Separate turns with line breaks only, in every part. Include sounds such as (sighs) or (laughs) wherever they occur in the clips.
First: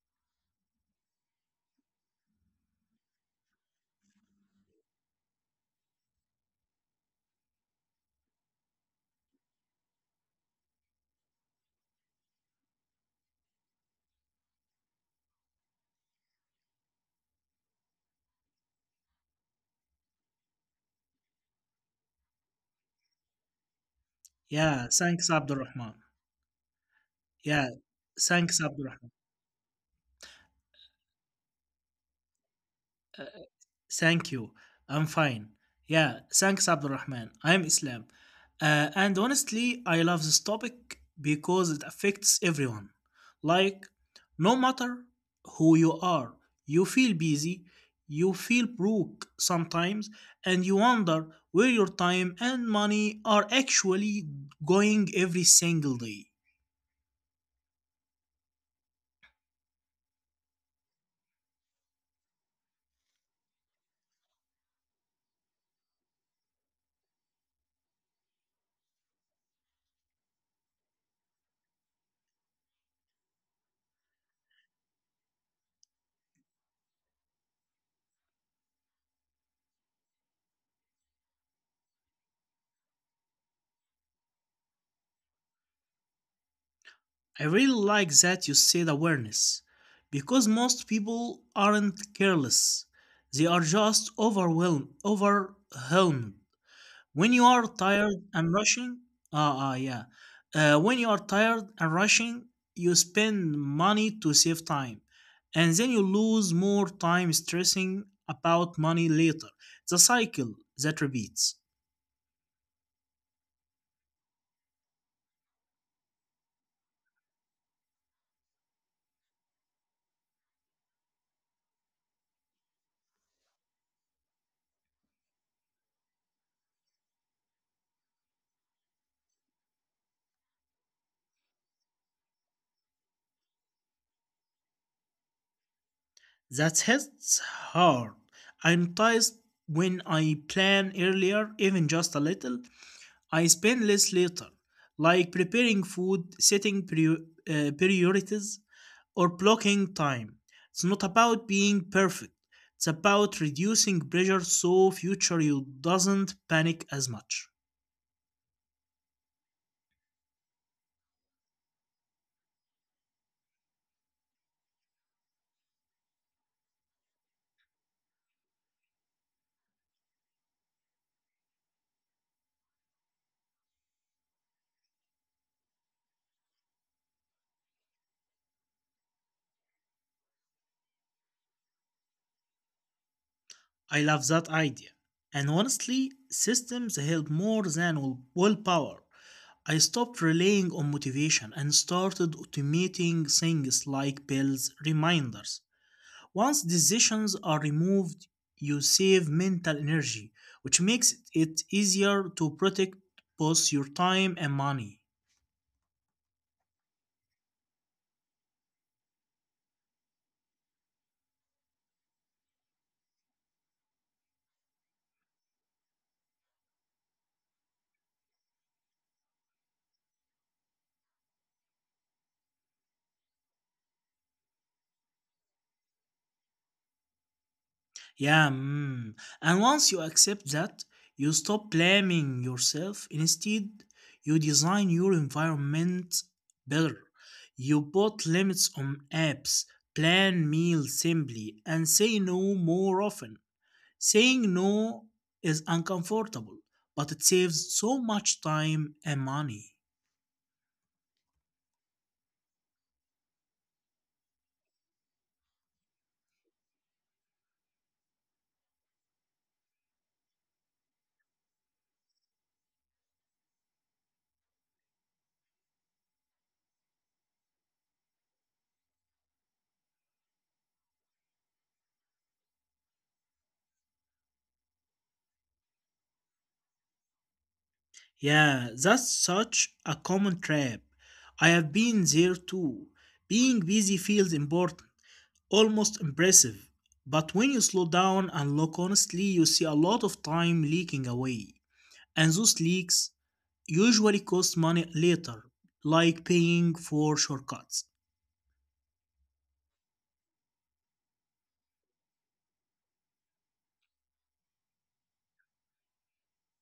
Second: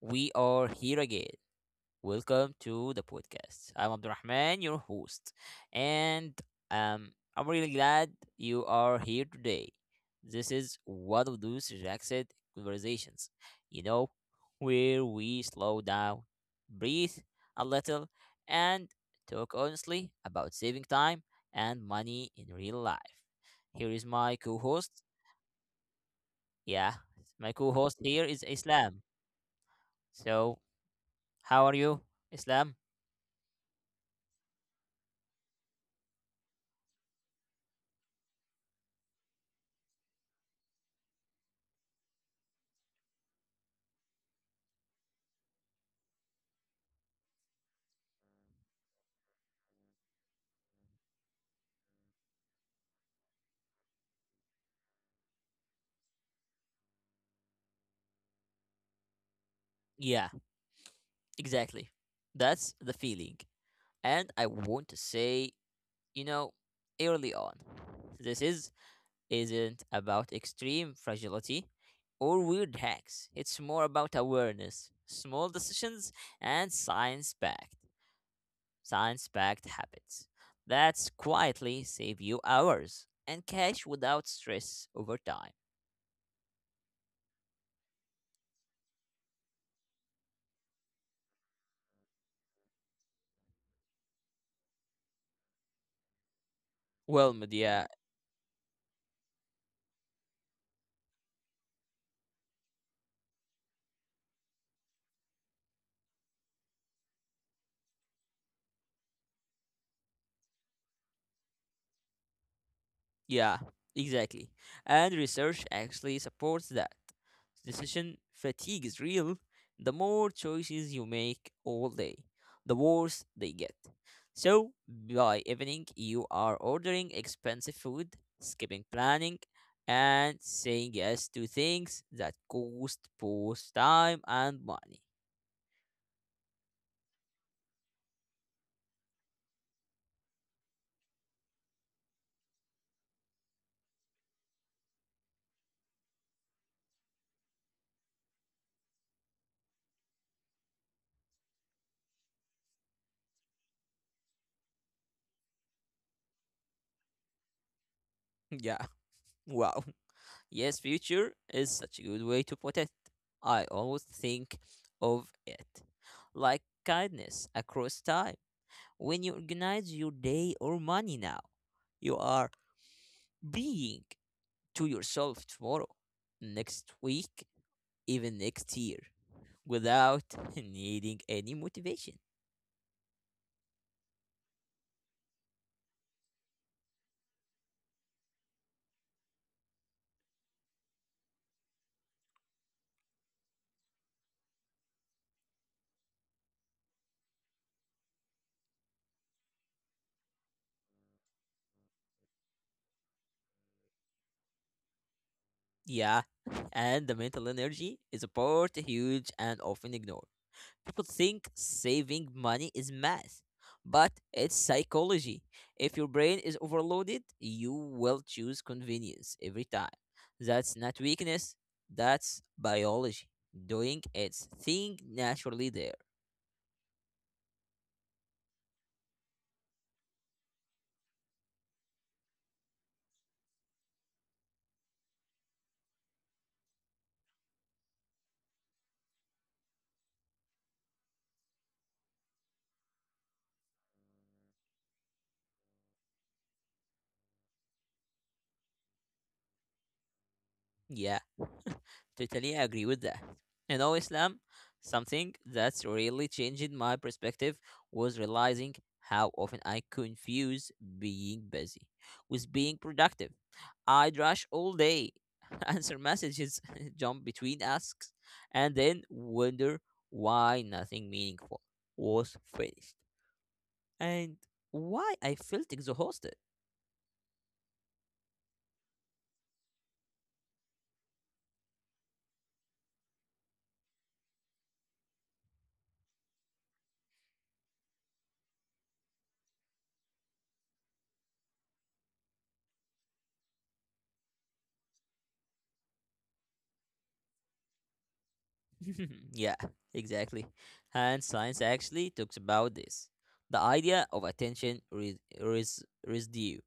We are here again. Welcome to the podcast. I'm Abdurrahman, your host. And um, I'm really glad you are here today. This is one of those relaxed conversations, you know, where we slow down, breathe a little, and talk honestly about saving time and money in real life. Here is my co
Yeah,
host.
thanks, Abdulrahman.
Yeah, my
Yeah,
co-host here is
thanks,
Islam.
Abdulrahman.
So, how are you, Islam?
Uh, Thank you. I'm fine. Yeah, thanks, Abdulrahman. I'm Islam. And honestly, I love this topic because it affects everyone. Like, no matter who you are, you feel busy, you feel broke sometimes, and you wonder where your time and money are actually going every single day.
Yeah, exactly. That's the feeling. And I want to say, you know, early on, this is isn't about extreme fragility or weird hacks. It's more about awareness, small decisions, and science-backed habits that quietly save you hours and cash without stress over time.
I really like that you said awareness because most people aren't careless. They are just overwhelmed, overwhelmed. When
Well,
you are
Madhya.
tired and rushing, yeah. When you are tired and rushing, you spend money to save time, and then you lose more time stressing about money later. It's a cycle that repeats.
Yeah, exactly. And research actually supports that. Decision fatigue is real. The more choices you make all day, the worse they get. So, by evening, you are ordering expensive food, skipping planning, and saying yes to things that cost both time and money.
That hits hard. I'm tired when I plan earlier, even just a little. I spend less later, like preparing food, setting priorities, or blocking time. It's not about being perfect. It's about reducing pressure so future you doesn't panic as much.
(laughs) Yeah, wow. Yes, future is such a good way to put it. I always think of it like kindness across time. When you organize your day or money now, you are being to yourself tomorrow, next week, even next year, without (laughs) needing any motivation.
I love that idea. And honestly, systems help more than willpower. I stopped relying on motivation and started automating things like bells reminders. Once decisions are removed, you save mental energy, which makes it easier to protect both your time and money.
Yeah, (laughs) and the mental energy is a part huge and often ignored. People think saving money is math, but it's psychology. If your brain is overloaded, you will choose convenience every time. That's not weakness, that's biology doing its thing naturally there.
Yeah, mm. And once you accept that, you stop blaming yourself. Instead, you design your environment better. You put limits on apps, plan meals simply, and say no more often. Saying no is uncomfortable, but it saves so much time and money.
Yeah. Totally agree with that. You know, Islam, something that's really changed my perspective was realizing how often I confuse being busy with being productive. I'd rush all day, (laughs) answer messages, (laughs) jump between asks, and then wonder why nothing meaningful was finished and why I felt exhausted.
Yeah, that's such a common trap. I have been there too. Being busy feels important, almost impressive. But when you slow down and look honestly, you see a lot of time leaking away. And those leaks usually cost money later, like paying for shortcuts.
(laughs) Yeah, exactly. And science actually talks about this. The idea of attention residue.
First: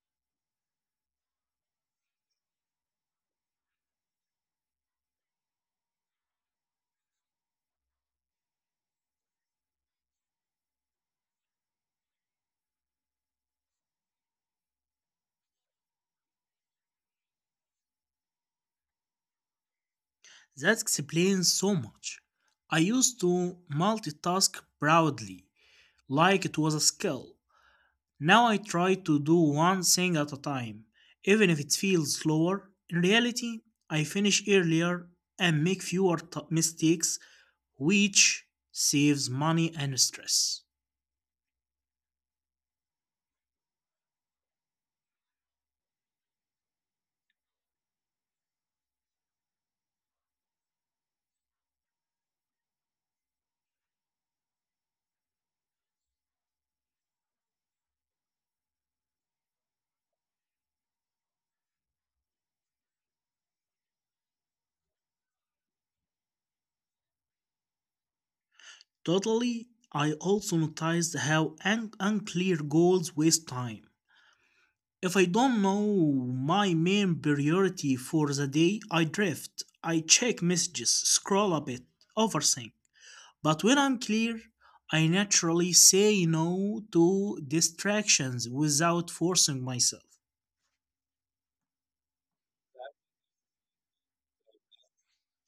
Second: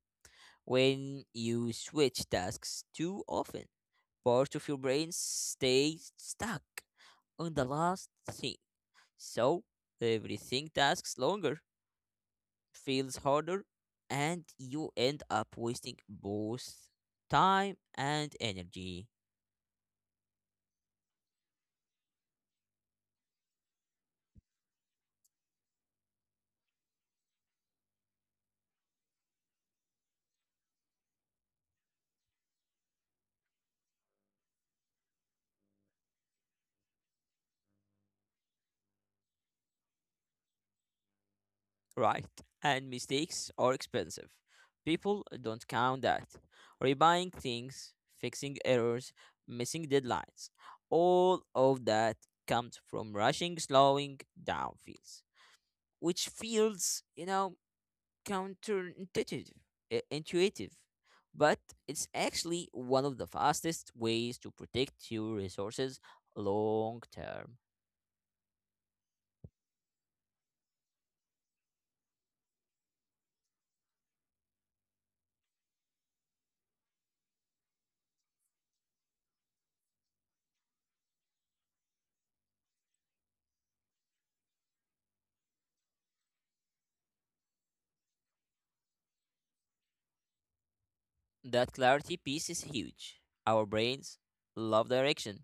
When you switch tasks too often, parts of your brain stay stuck on the last thing. So everything tasks longer, feels harder, and you end up wasting both time and energy.
That explains so much. I used to multitask proudly, like it was a skill. Now I try to do one thing at a time, even if it feels slower. In reality, I finish earlier and make fewer mistakes, which saves money and stress.
Right. And mistakes are expensive. People don't count that. Rebuying things, fixing errors, missing deadlines. All of that comes from rushing, slowing down feels, which feels counterintuitive, intuitive. But it's actually one of the fastest ways to protect your resources long term.
Totally. I also noticed how unclear goals waste time. If I don't know my main priority for the day, I drift. I check messages, scroll a bit, overthink. But when I'm clear, I naturally say no to distractions without forcing myself.
That clarity piece is huge. Our brains love direction.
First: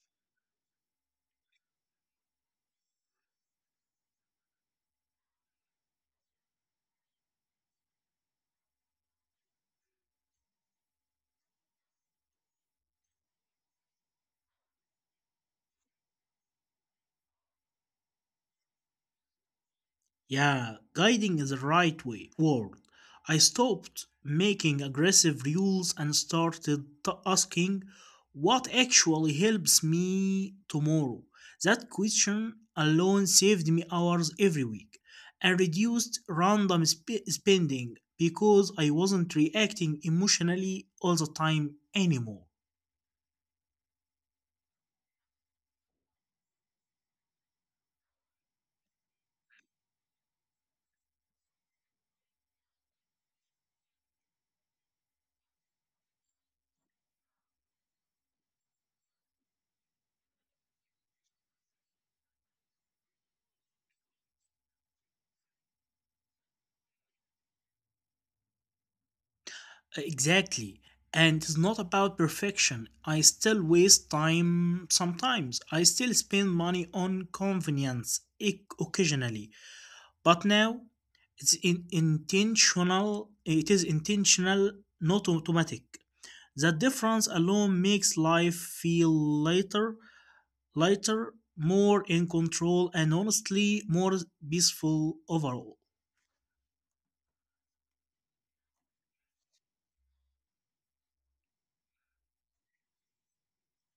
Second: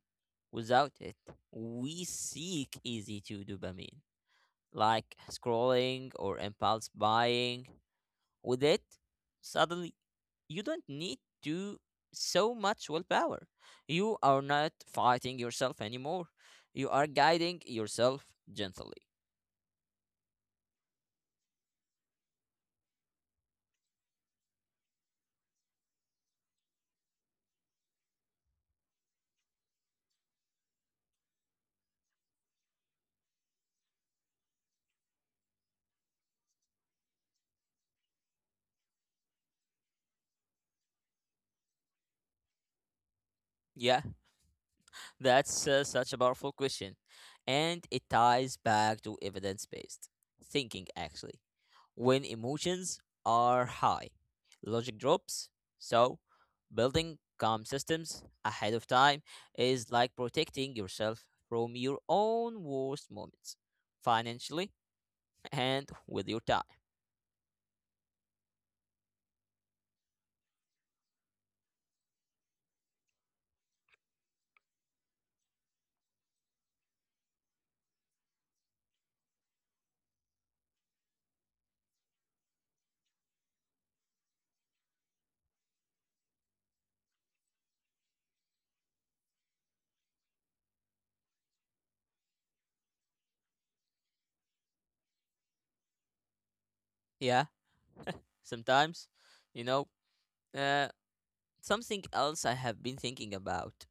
Without it, we seek easy to dopamine, like scrolling or impulse buying. With it, suddenly you don't need to so much willpower. You are not fighting yourself anymore. You are guiding yourself gently.
Yeah, guiding is the right way word. I stopped making aggressive rules and started asking what actually helps me tomorrow. That question alone saved me hours every week and reduced random spending because I wasn't reacting emotionally all the time anymore.
Yeah, that's such a powerful question. And it ties back to evidence based thinking, actually. When emotions are high, logic drops. So, building calm systems ahead of time is like protecting yourself from your own worst moments, financially and with your time.
Exactly. And it's not about perfection. I still waste time sometimes. I still spend money on convenience occasionally. But now it's intentional. It is intentional, not automatic. The difference alone makes life feel lighter, more in control, and honestly more peaceful overall.
Yeah, sometimes, you know, uh, something else I have been thinking about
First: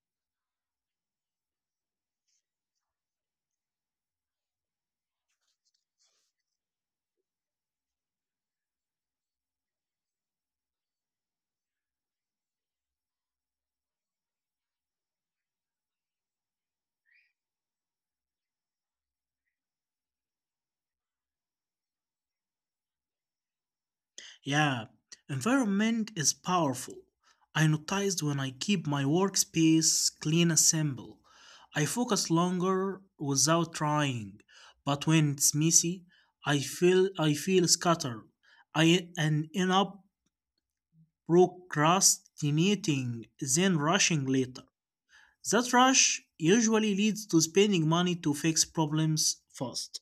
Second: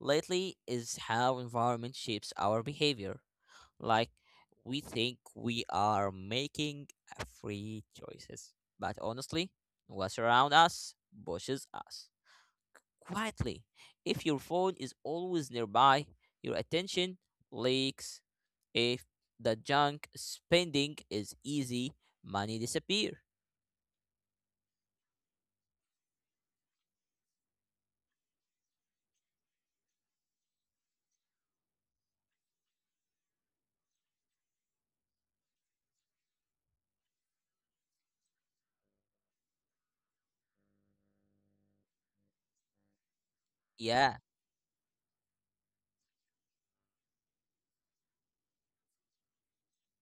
lately is how environment shapes our behavior. Like we think we are making free choices, but honestly, what's around us pushes us quietly. If your phone is always nearby, your attention leaks. If the junk spending is easy, money disappear.
Yeah, environment is powerful. I noticed when I keep my workspace clean and simple. I focus longer without trying, but when it's messy, I feel scattered. I and end up procrastinating, then
Yeah,
rushing later. That rush usually leads to spending money to fix problems fast.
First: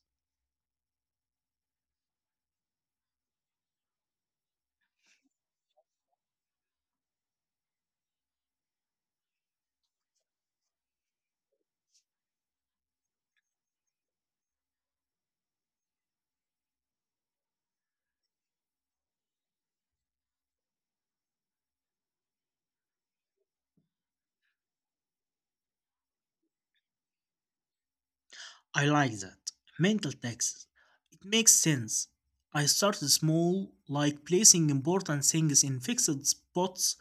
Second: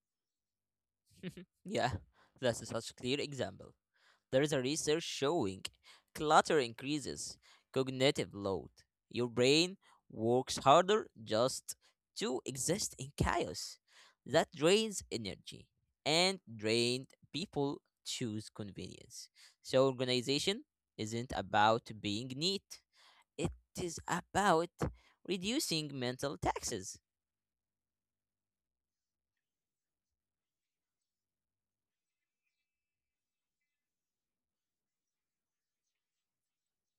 (laughs) yeah, that's such a clear example. There is a research showing clutter increases cognitive load. Your brain works harder just to exist in chaos. That drains energy, and drained people choose convenience. So, organization isn't about being neat, it is about reducing mental taxes.
I like that. Mental taxes. It makes sense. I started small, like placing important things in fixed spots:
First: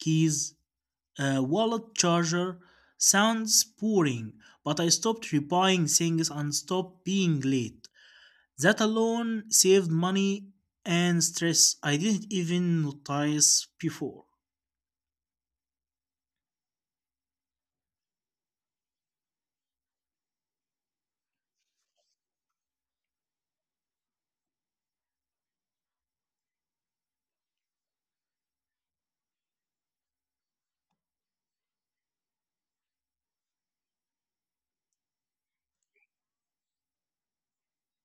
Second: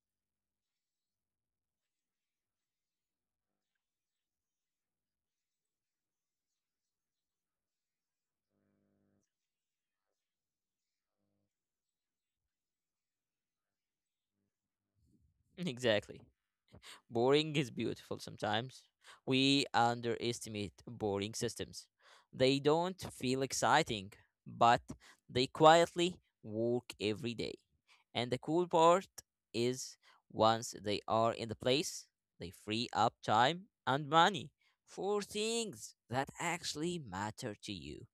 keys, wallet, charger. Sounds boring, but I stopped repairing things and stopped being late. That alone saved money and stress I didn't even notice before.
(laughs) Exactly. Boring is beautiful sometimes. We underestimate boring systems. They don't feel exciting, but they quietly work every day. And the cool part is once they are in the place, they free up time and money for things that actually matter to you.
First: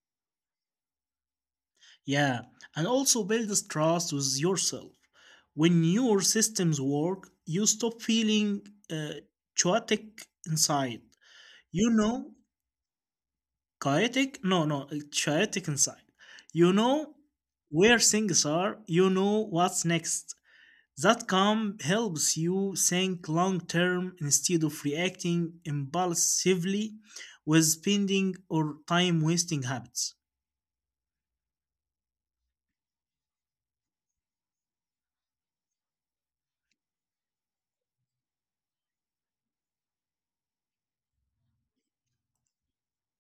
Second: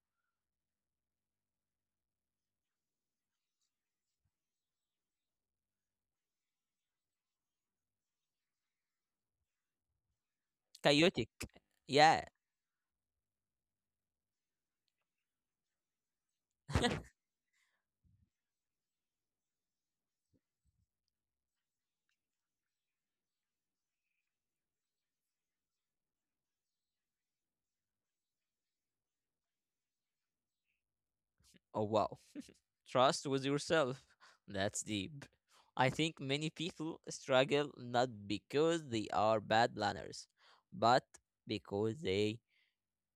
Yeah, and also builds trust with yourself. When your systems work, you stop feeling uh, chaotic inside.
Chaotic.
You
Yeah.
know, chaotic, no, no, chaotic inside. You know where things are, you know what's next. That calm helps you think long term instead of reacting impulsively with spending or time wasting habits.
Oh, wow. Trust with yourself. That's deep. I think many people struggle not because they are bad planners, but because they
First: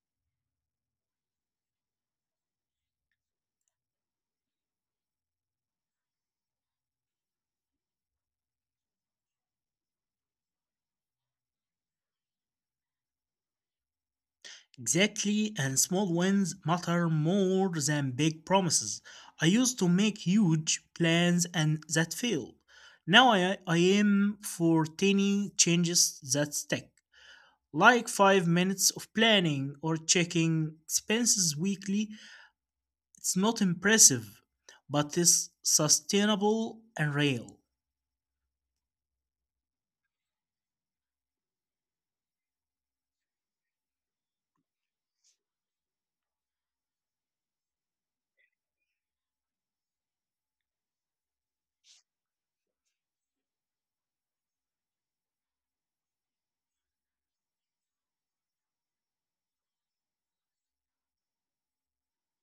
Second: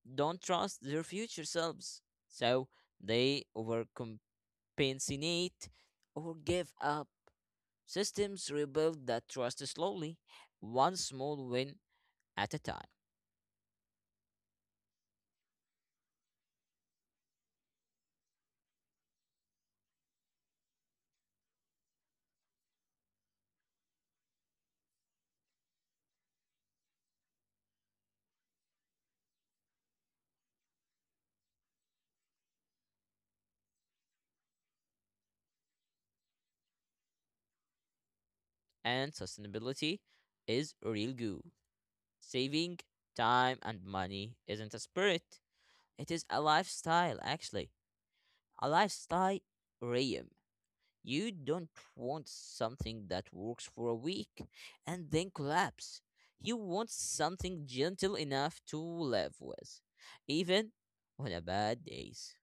don't trust their future selves. So they overcompensate or give up. Systems rebuild that trust slowly, one small win at a time.
Exactly, and small wins matter more than big promises. I used to make huge plans and that failed. Now I aim for tiny changes that stick, like 5 minutes of planning or checking expenses weekly. It's not impressive, but it's sustainable and real.
And sustainability is real good. Saving time and money isn't a spirit, it is a lifestyle, actually. A lifestyle realm. You don't want something that works for a week and then collapse. You want something gentle enough to live with, even on a bad days.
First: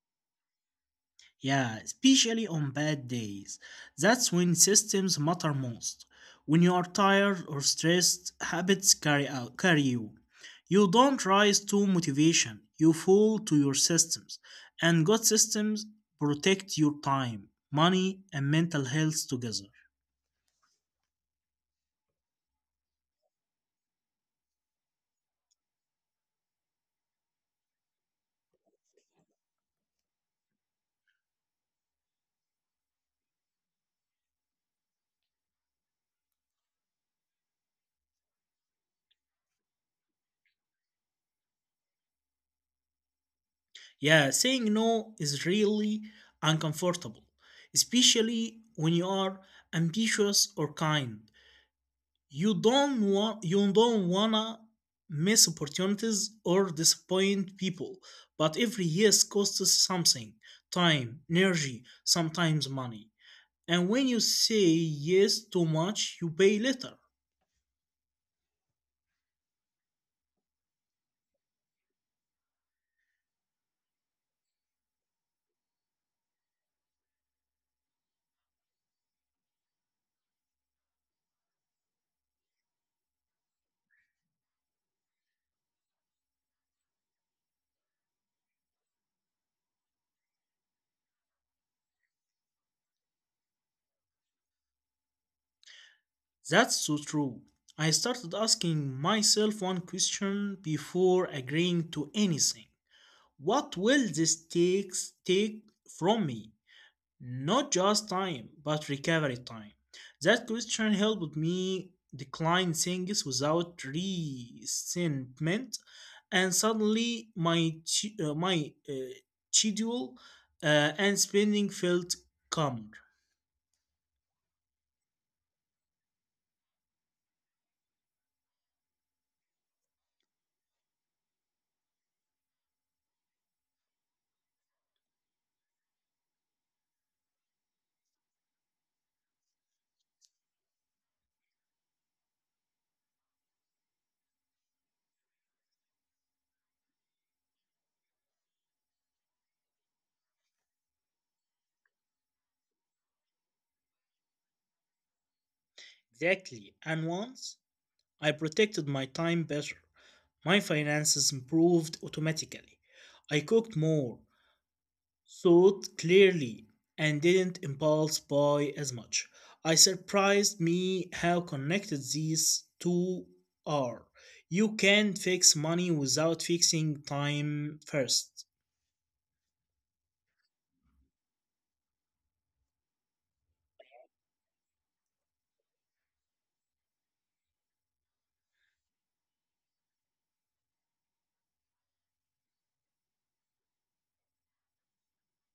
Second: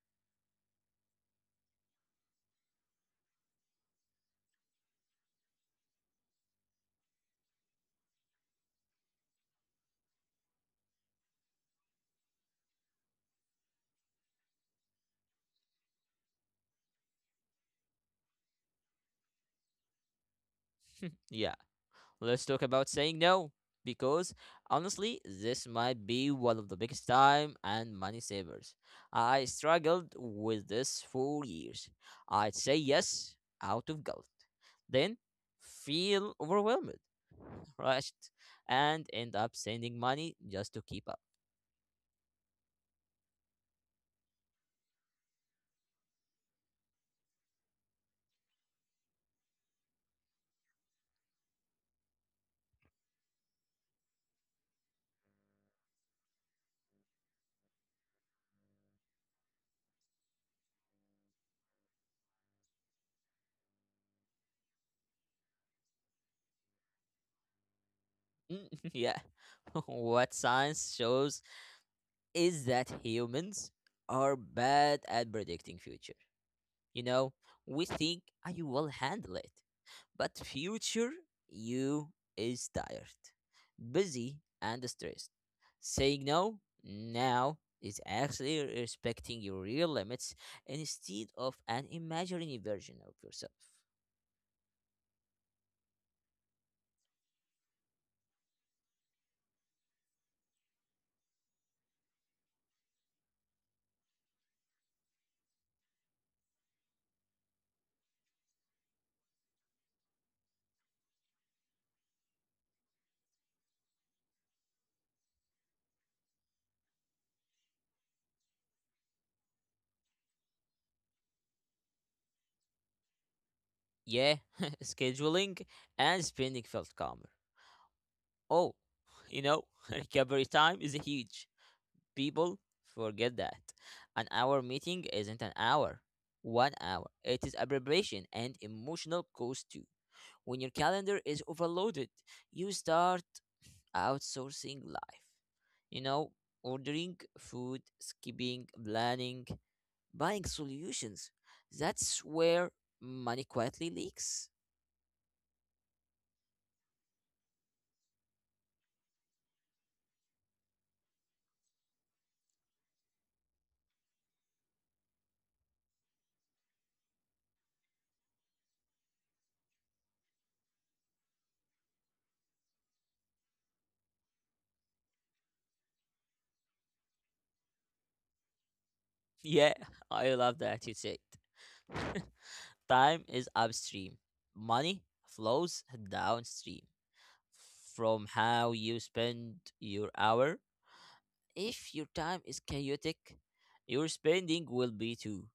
Yeah, especially on bad days. That's when systems matter most. When you are tired or stressed, habits carry you. You don't rise to motivation, you fall to your systems. And good systems protect your time, money, and mental health together.
Yeah. Let's talk about saying no because honestly, this might be one of the biggest time and money savers. I struggled with this for years. I'd say yes out of guilt, then feel overwhelmed, rushed, and end up sending money just to keep up.
Yeah, saying no is really uncomfortable, especially when you are ambitious or kind. You don't wanna miss opportunities or disappoint people, but every yes costs something: time, energy, sometimes money. And when you say yes too much, you pay later.
Mm, (laughs) yeah, (laughs) what science shows is that humans are bad at predicting future. You know, we think I will handle it. But future you is tired, busy, and stressed. Saying no now is actually respecting your real limits instead of an imaginary version of yourself.
That's so true. I started asking myself one question before agreeing to anything: what will this take from me? Not just time, but recovery time. That question helped me decline things without resentment, and suddenly my schedule and spending felt calmer.
Yeah, (laughs) scheduling and spending felt calmer. Oh, you know, (laughs) recovery time is huge. People forget that. An hour meeting isn't an hour. 1 hour. It is abbreviation and emotional cost too. When your calendar is overloaded, you start outsourcing life. You know, ordering food, skipping, planning, buying solutions. That's where money quietly leaks. (laughs)
Exactly, and once I protected my time better, my finances improved automatically. I cooked more, thought clearly, and didn't impulse buy as much. I surprised me how connected these two are. You can not fix money without fixing time first.
Yeah, I love that you said. (laughs) Time is upstream, money flows downstream from how you spend your hour. If your time is chaotic, your spending will be too.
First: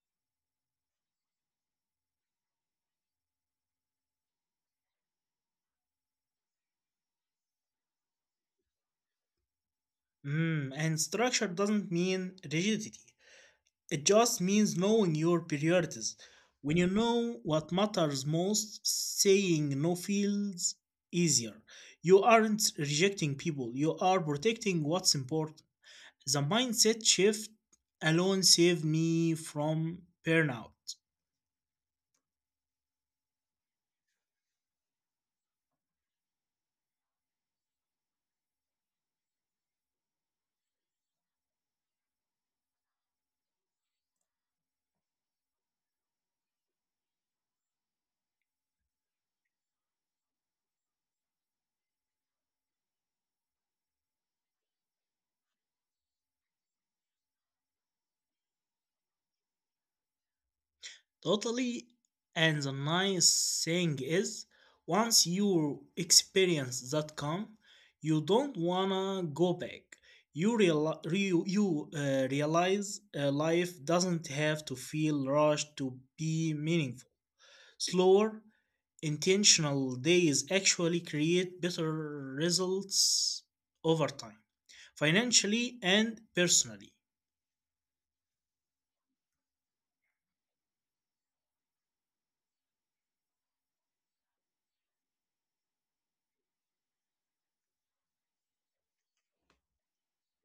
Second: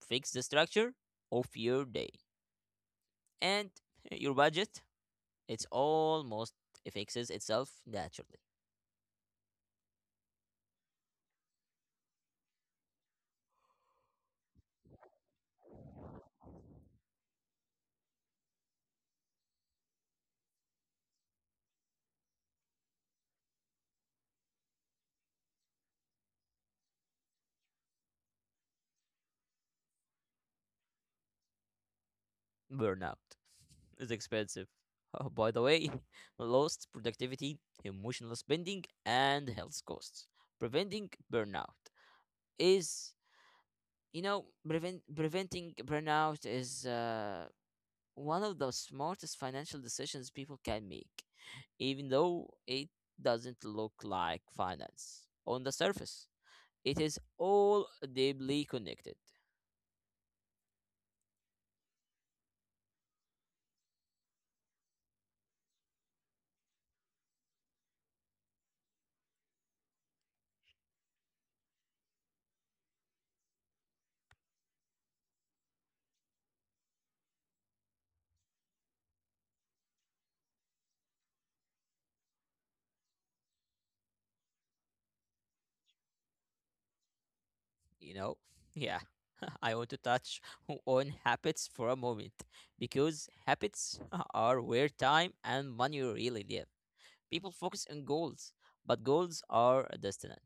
Fix the structure of your day and (laughs) your budget. It's almost it fixes itself naturally.
Mm, and structure doesn't mean rigidity. It just means knowing your priorities. When you know what matters most, saying no feels easier. You aren't rejecting people, you are protecting what's important. The mindset shift alone saved me from burnout.
Burnout (laughs) is expensive. Oh, by the way, (laughs) lost productivity, emotional spending, and health costs. Preventing burnout is, preventing burnout is one of the smartest financial decisions people can make, even though it doesn't look like finance on the surface. It is all deeply connected,
Totally. And the nice thing is, once you experience that calm, you don't wanna go back. You realize life doesn't have to feel rushed to be meaningful. Slower, intentional days actually create better results over time, financially and personally.
you know? Yeah. (laughs) I want to touch (laughs) on habits for a moment because habits (laughs) are where time and money really live. People focus on goals, but goals are distant.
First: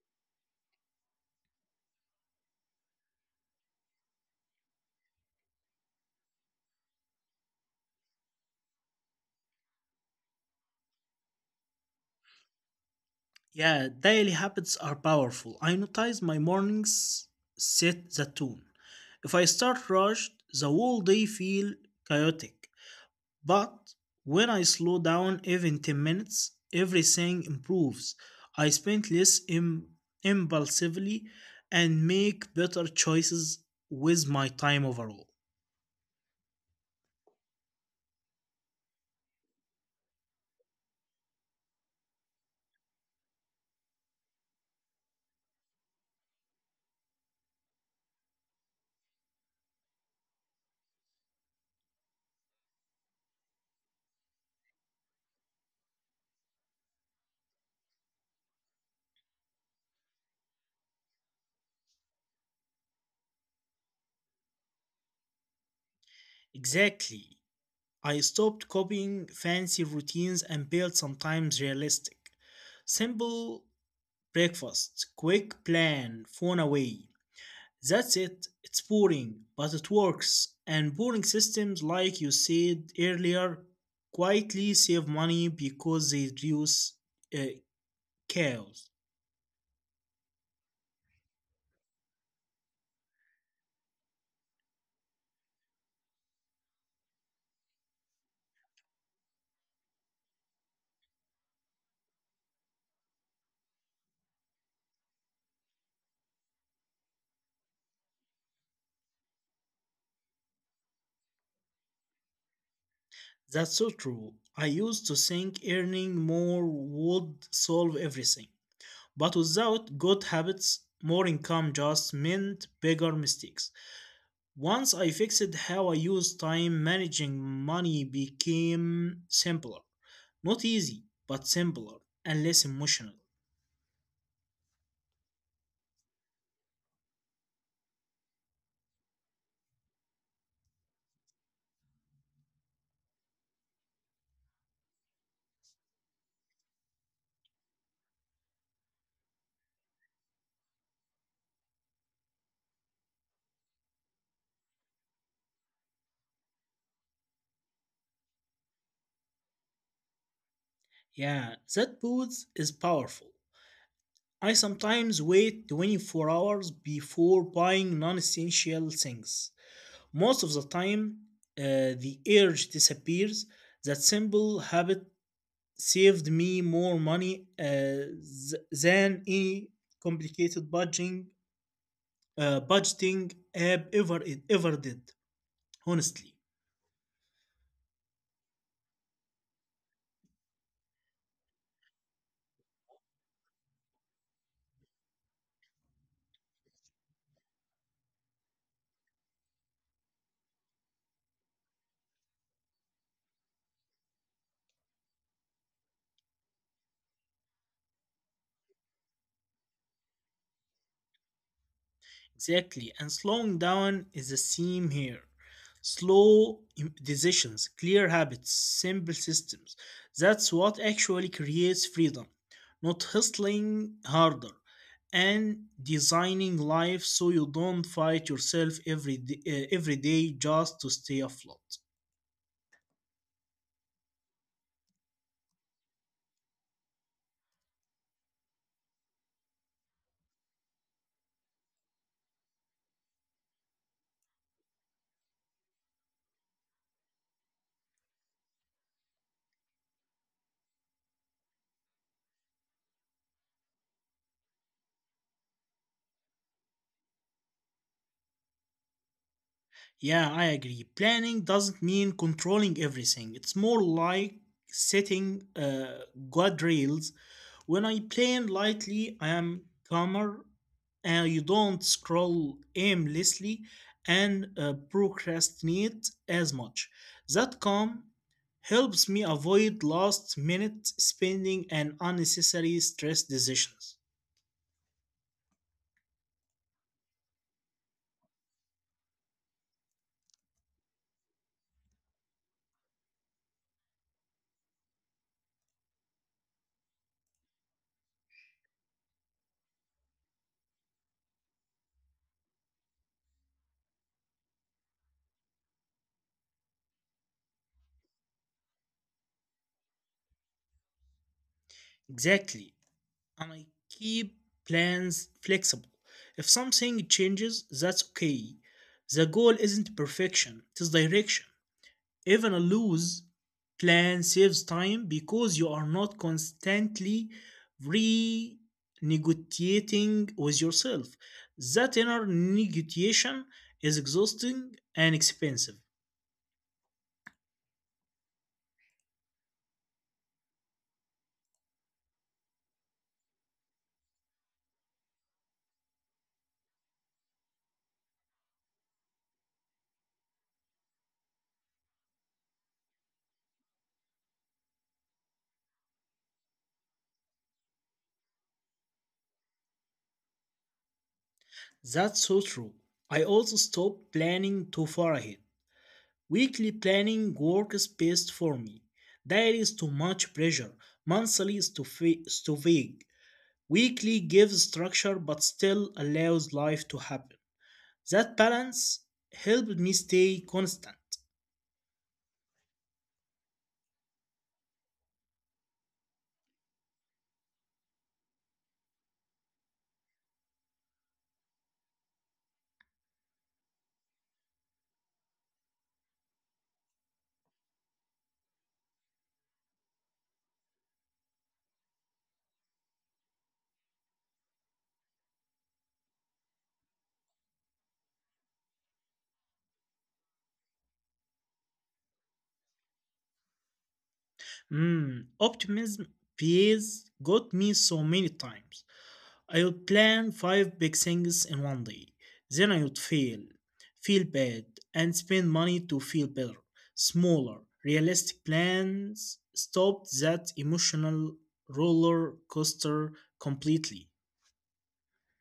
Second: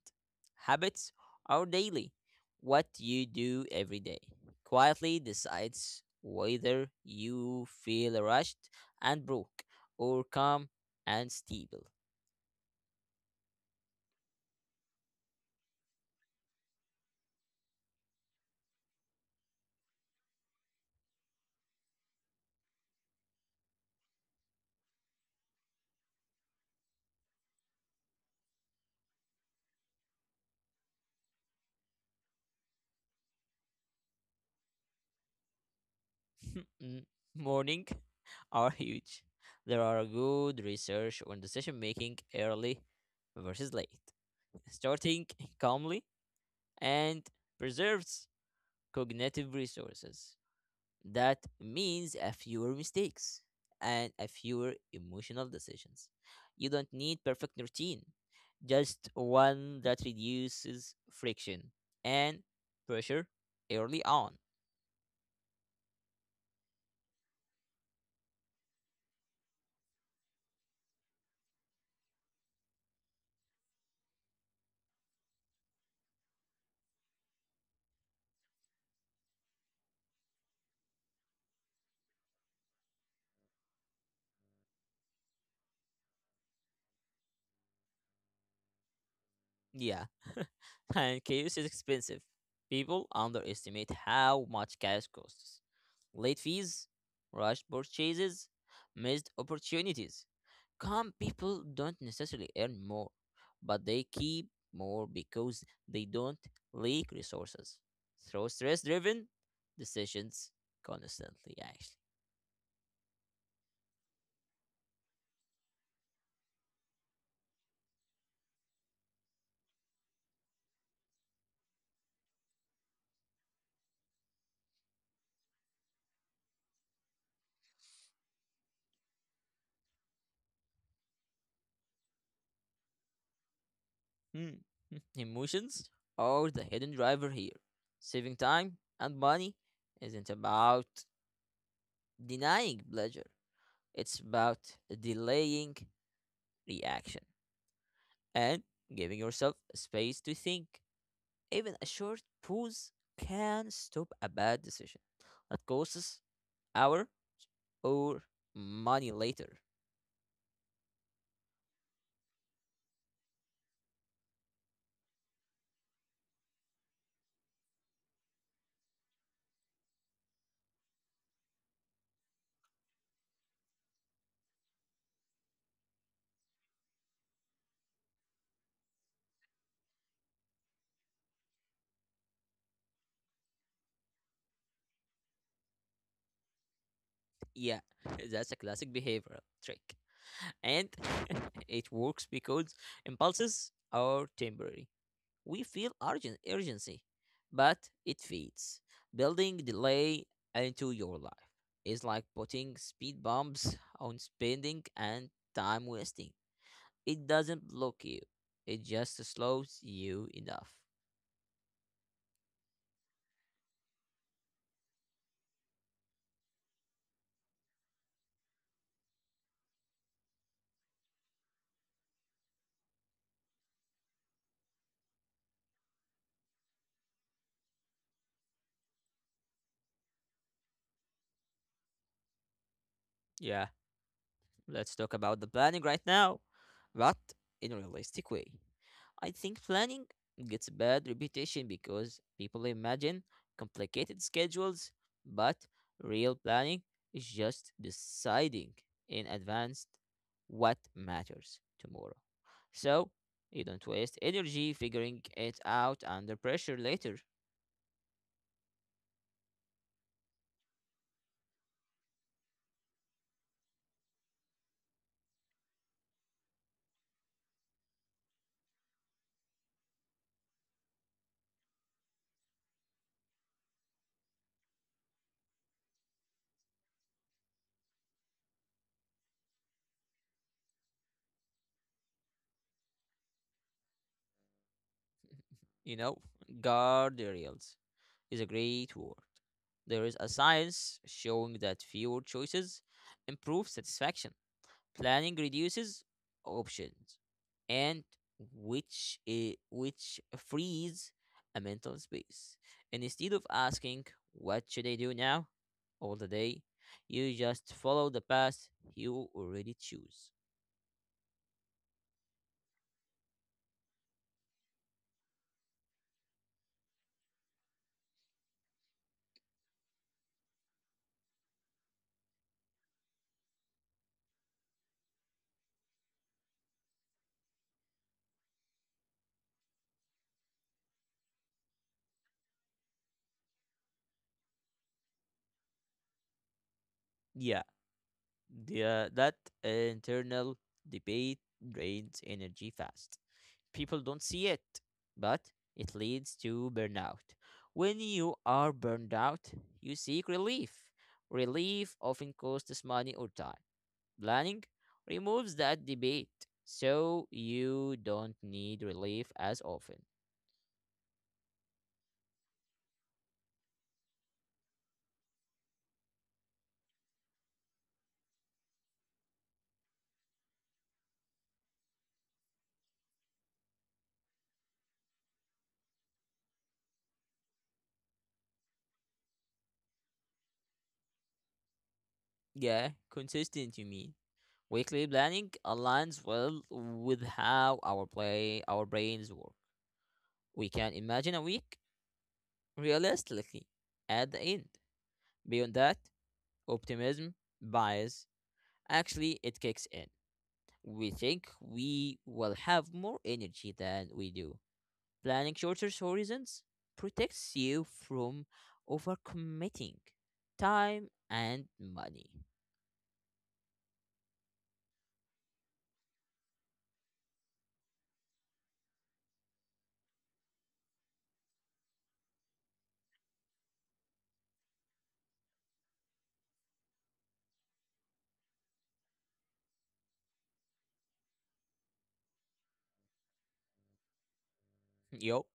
Habits are daily. What you do every day quietly decides whether you feel rushed and broke or calm and stable.
Yeah, daily habits are powerful. I notice my mornings set the tone. If I start rushed, the whole day feel chaotic. But when I slow down even 10 minutes, everything improves. I spend less impulsively and make better choices with my time overall.
Mm, morning (laughs) are huge. There are good research on decision making early versus late, starting calmly and preserves cognitive resources. That means a fewer mistakes and a fewer emotional decisions. You don't need perfect routine, just one that reduces friction and pressure early on.
Exactly. I stopped copying fancy routines and built sometimes realistic. Simple breakfast, quick plan, phone away. That's it. It's boring, but it works. And boring systems, like you said earlier, quietly save money because they reduce uh, chaos.
Yeah, (laughs) and chaos is expensive. People underestimate how much chaos costs. Late fees, rushed purchases, missed opportunities. Calm people don't necessarily earn more, but they keep more because they don't leak resources. Throw stress driven decisions constantly, actually.
That's so true. I used to think earning more would solve everything. But without good habits, more income just meant bigger mistakes. Once I fixed how I use time, managing money became simpler. Not easy, but simpler and less emotional.
Hmm. (laughs) Hmm. Emotions are the hidden driver here. Saving time and money isn't about denying pleasure. It's about delaying reaction and giving yourself space to think. Even a short pause can stop a bad decision that costs hour or money later.
Yeah, that booth is powerful. I sometimes wait 24 hours before buying non essential things. Most of the time, the urge disappears. That simple habit saved me more money than any complicated budgeting app ever did, honestly.
Yeah, (laughs) that's a classic behavioral trick. And (laughs) it works because impulses are temporary. We feel urgency, but it feeds. Building delay into your life is like putting speed bumps on spending and time wasting. It doesn't block you, it just slows you enough.
Exactly, and slowing down is the same here: slow decisions, clear habits, simple systems. That's what actually creates freedom, not hustling harder, and designing life so you don't fight yourself every day just to stay afloat.
Yeah, let's talk about the planning right now, but in a realistic way. I think planning gets a bad reputation because people imagine complicated schedules, but real planning is just deciding in advance what matters tomorrow. So you don't waste energy figuring it out under pressure later.
Yeah, I agree. Planning doesn't mean controlling everything. It's more like setting guardrails. When I plan lightly, I am calmer, and you don't scroll aimlessly and procrastinate as much. That calm helps me avoid last minute spending and unnecessary stress decisions.
You know, guardrails is a great word. There is a science showing that fewer choices improve satisfaction. Planning reduces options, and which frees a mental space. And instead of asking what should I do now, all the day, you just follow the path you already choose.
Exactly. And I keep plans flexible. If something changes, that's okay. The goal isn't perfection, it is direction. Even a loose plan saves time because you are not constantly renegotiating with yourself. That inner negotiation is exhausting and expensive.
Yeah, the, that internal debate drains energy fast. People don't see it, but it leads to burnout. When you are burned out, you seek relief. Relief often costs money or time. Planning removes that debate, so you don't need relief as often.
That's so true. I also stopped planning too far ahead. Weekly planning works best for me. Daily is too much pressure. Monthly is too vague. Weekly gives structure but still allows life to happen. That balance helped me stay constant.
Yeah, consistent, you mean. Weekly planning aligns well with how our brains work. We can imagine a week realistically at the end. Beyond that, optimism, bias, actually it kicks in. We think we will have more energy than we do. Planning shorter horizons protects you from overcommitting time and money.
Mm, optimism pays got me so many times. I would plan five big things in one day. Then I would fail, feel bad, and spend money to feel better. Smaller, realistic plans stopped that emotional roller coaster completely.
(laughs) Yo,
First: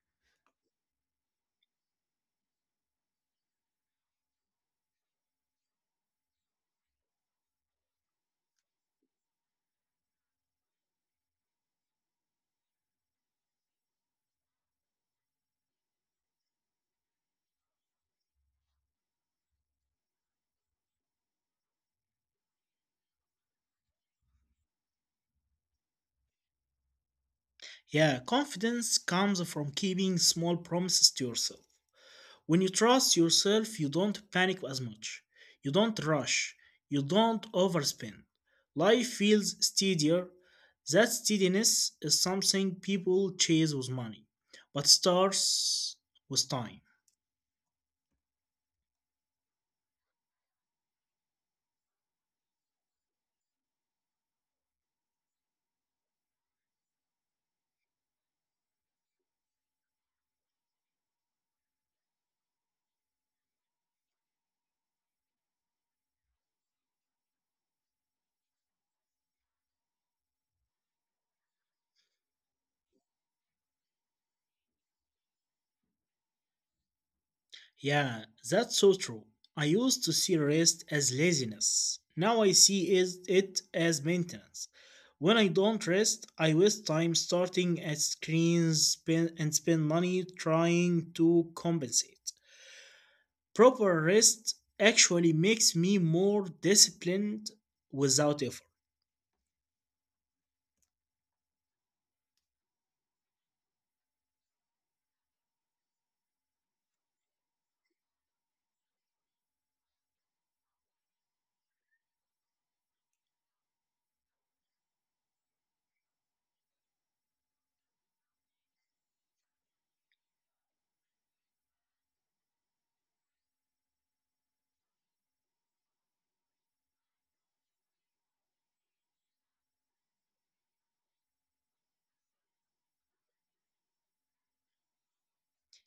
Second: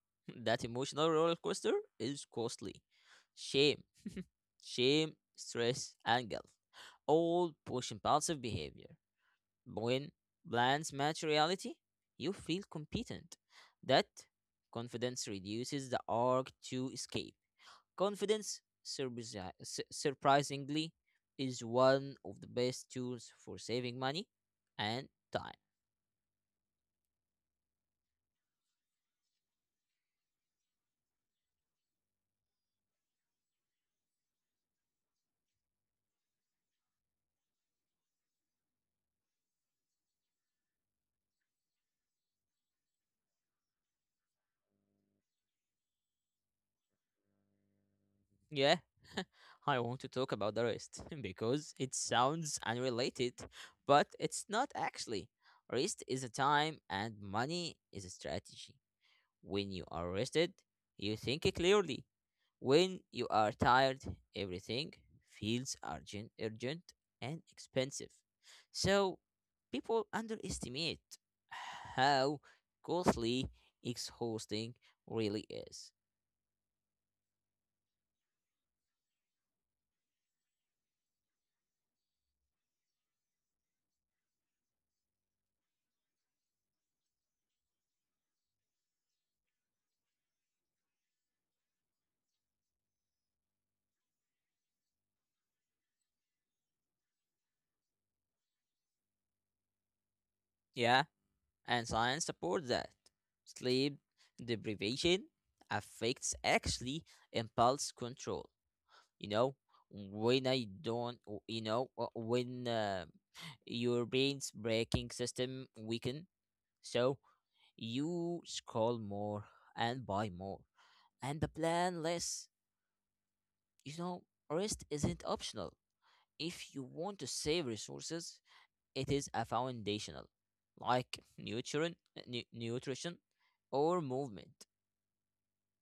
that emotional roller coaster is costly. Shame, Shame, stress, and guilt. All push impulsive behavior. When plans match reality, you feel competent. That confidence reduces the urge to escape. Confidence, surprisingly, is one of the best tools for saving money and time.
Yeah, confidence comes from keeping small promises to yourself. When you trust yourself, you don't panic as much. You don't rush. You don't overspend. Life feels steadier. That steadiness is something people chase with money, but starts with time.
Yeah, (laughs) I want to talk about the rest (laughs) because it sounds unrelated, but it's not actually. Rest is a time and money is a strategy. When you are rested, you think clearly. When you are tired, everything feels urgent and expensive. So people underestimate how costly exhausting really is.
Yeah, that's so true. I used to see rest as laziness. Now I see it as maintenance. When I don't rest, I waste time starting at screens spend, and spend money trying to compensate. Proper rest actually makes me more disciplined without effort.
Yeah, and science supports that. Sleep deprivation affects actually impulse control. You know, when I don't, you know, when your brain's braking system weaken, so you scroll more and buy more, and the plan less. You know, rest isn't optional. If you want to save resources, it is a foundational, like nutrition, nutrition, or movement.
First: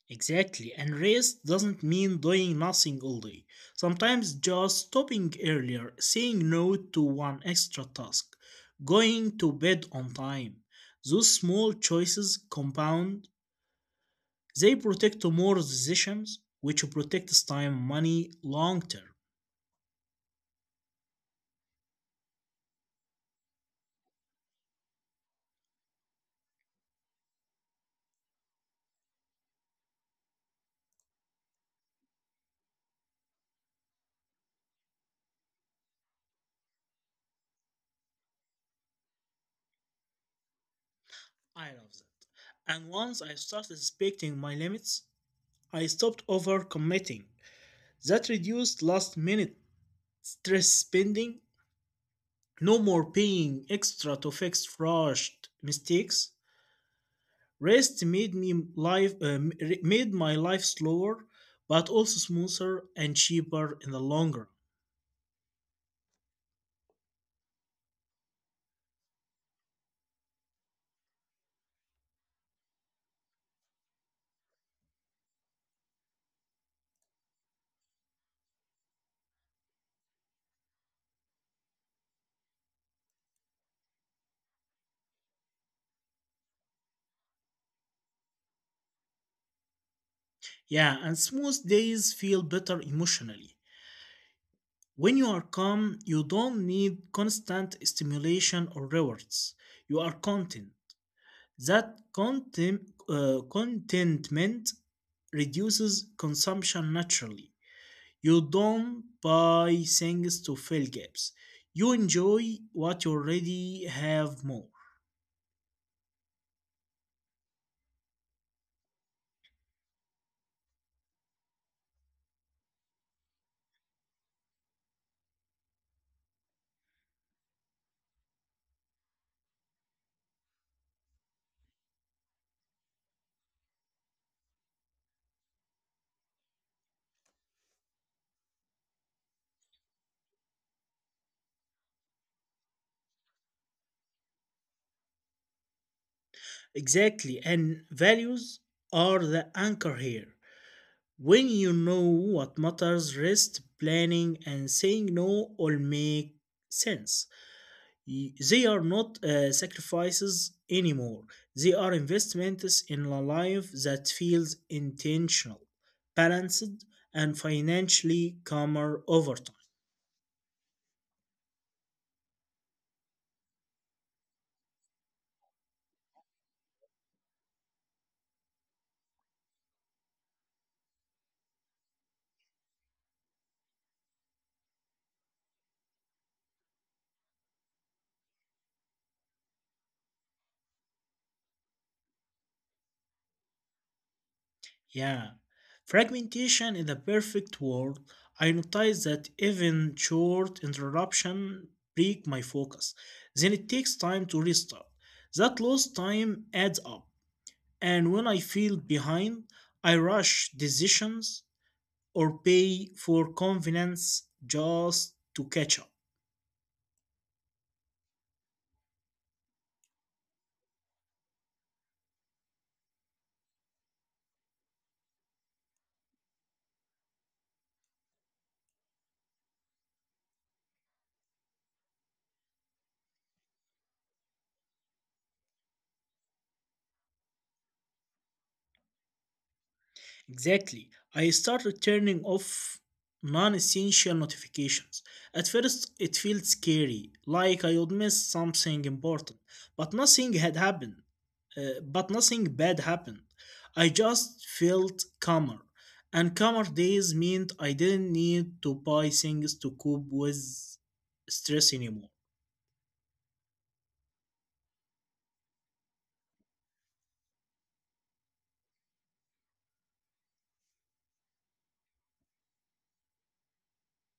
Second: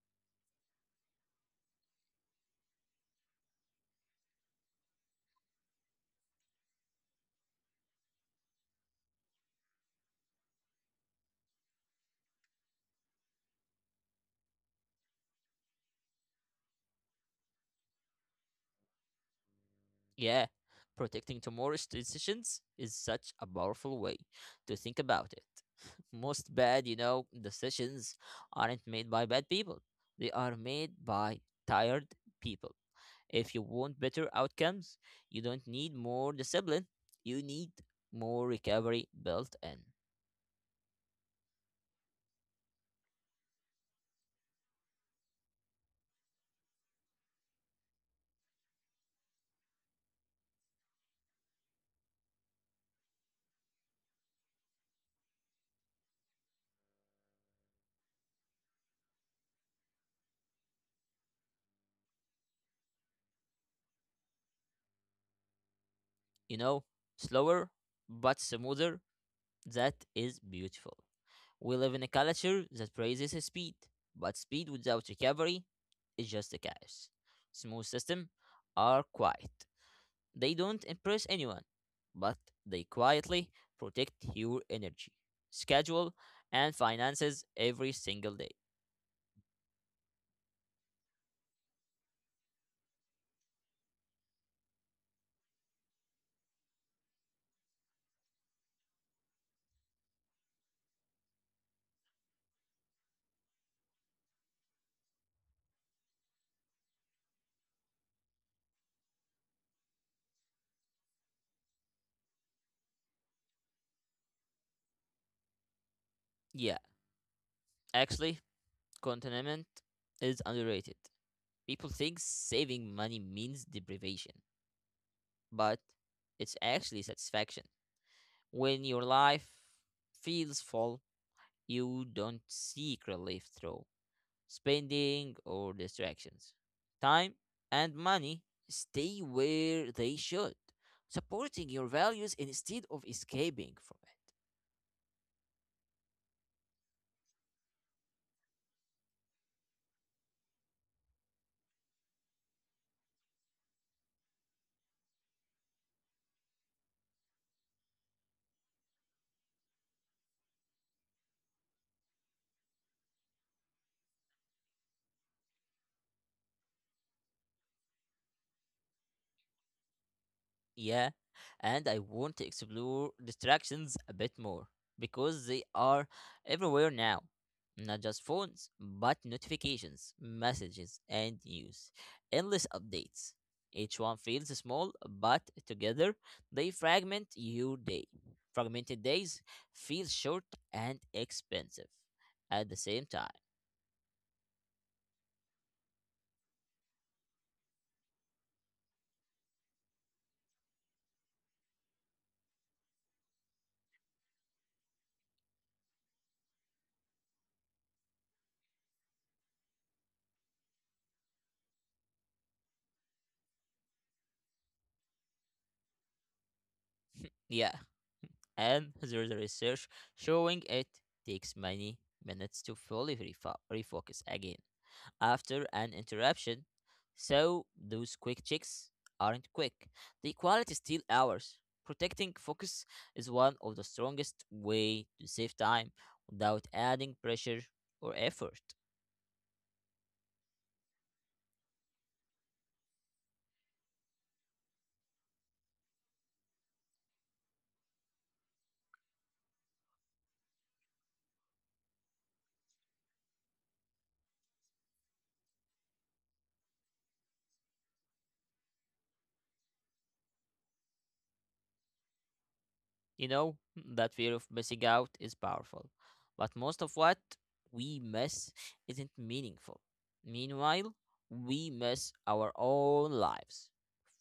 Exactly. And rest doesn't mean doing nothing all day. Sometimes just stopping earlier, saying no to one extra task, going to bed on time. Those small choices compound. They protect more decisions, which protects time, money, long term.
Yeah, protecting tomorrow's decisions is such a powerful way to think about it. (laughs) Most bad, decisions aren't made by bad people, they are made by tired people. If you want better outcomes, you don't need more discipline, you need more recovery built in.
I love that. And once I started respecting my limits, I stopped overcommitting. That reduced last minute stress spending, no more paying extra to fix rushed mistakes. Rest made me life made my life slower, but also smoother and cheaper in the longer.
You know, slower but smoother. That is beautiful. We live in a culture that praises speed, but speed without recovery is just a chaos. Smooth systems are quiet. They don't impress anyone, but they quietly protect your energy, schedule, and finances every single day.
Yeah, and smooth days feel better emotionally. When you are calm, you don't need constant stimulation or rewards. You are content. That contentment reduces consumption naturally. You don't buy things to fill gaps. You enjoy what you already have more.
Yeah, actually, contentment is underrated. People think saving money means deprivation, but it's actually satisfaction. When your life feels full, you don't seek relief through spending or distractions. Time and money stay where they should, supporting your values instead of escaping from it.
Exactly, and values are the anchor here. When you know what matters, rest, planning, and saying no all make sense. They are not sacrifices anymore. They are investments in a life that feels intentional, balanced, and financially calmer over time.
Yeah, and I want to explore distractions a bit more because they are everywhere now. Not just phones, but notifications, messages, and news. Endless updates. Each one feels small, but together they fragment your day. Fragmented days feel short and expensive at the same time.
Yeah. Fragmentation is the perfect word. I notice that even short interruption break my focus. Then it takes time to restart. That lost time adds up. And when I feel behind, I rush decisions or pay for convenience just to catch up.
Yeah, and there's a research showing it takes many minutes to fully refocus again after an interruption. So those quick checks aren't quick. The quality still hours. Protecting focus is one of the strongest way to save time without adding pressure or effort.
Exactly. I started turning off non essential notifications. At first, it felt scary, like I would miss something important, but nothing had happened. But nothing bad happened. I just felt calmer. And calmer days meant I didn't need to buy things to cope with stress anymore.
You know, that fear of missing out is powerful. But most of what we miss isn't meaningful. Meanwhile, we miss our own lives.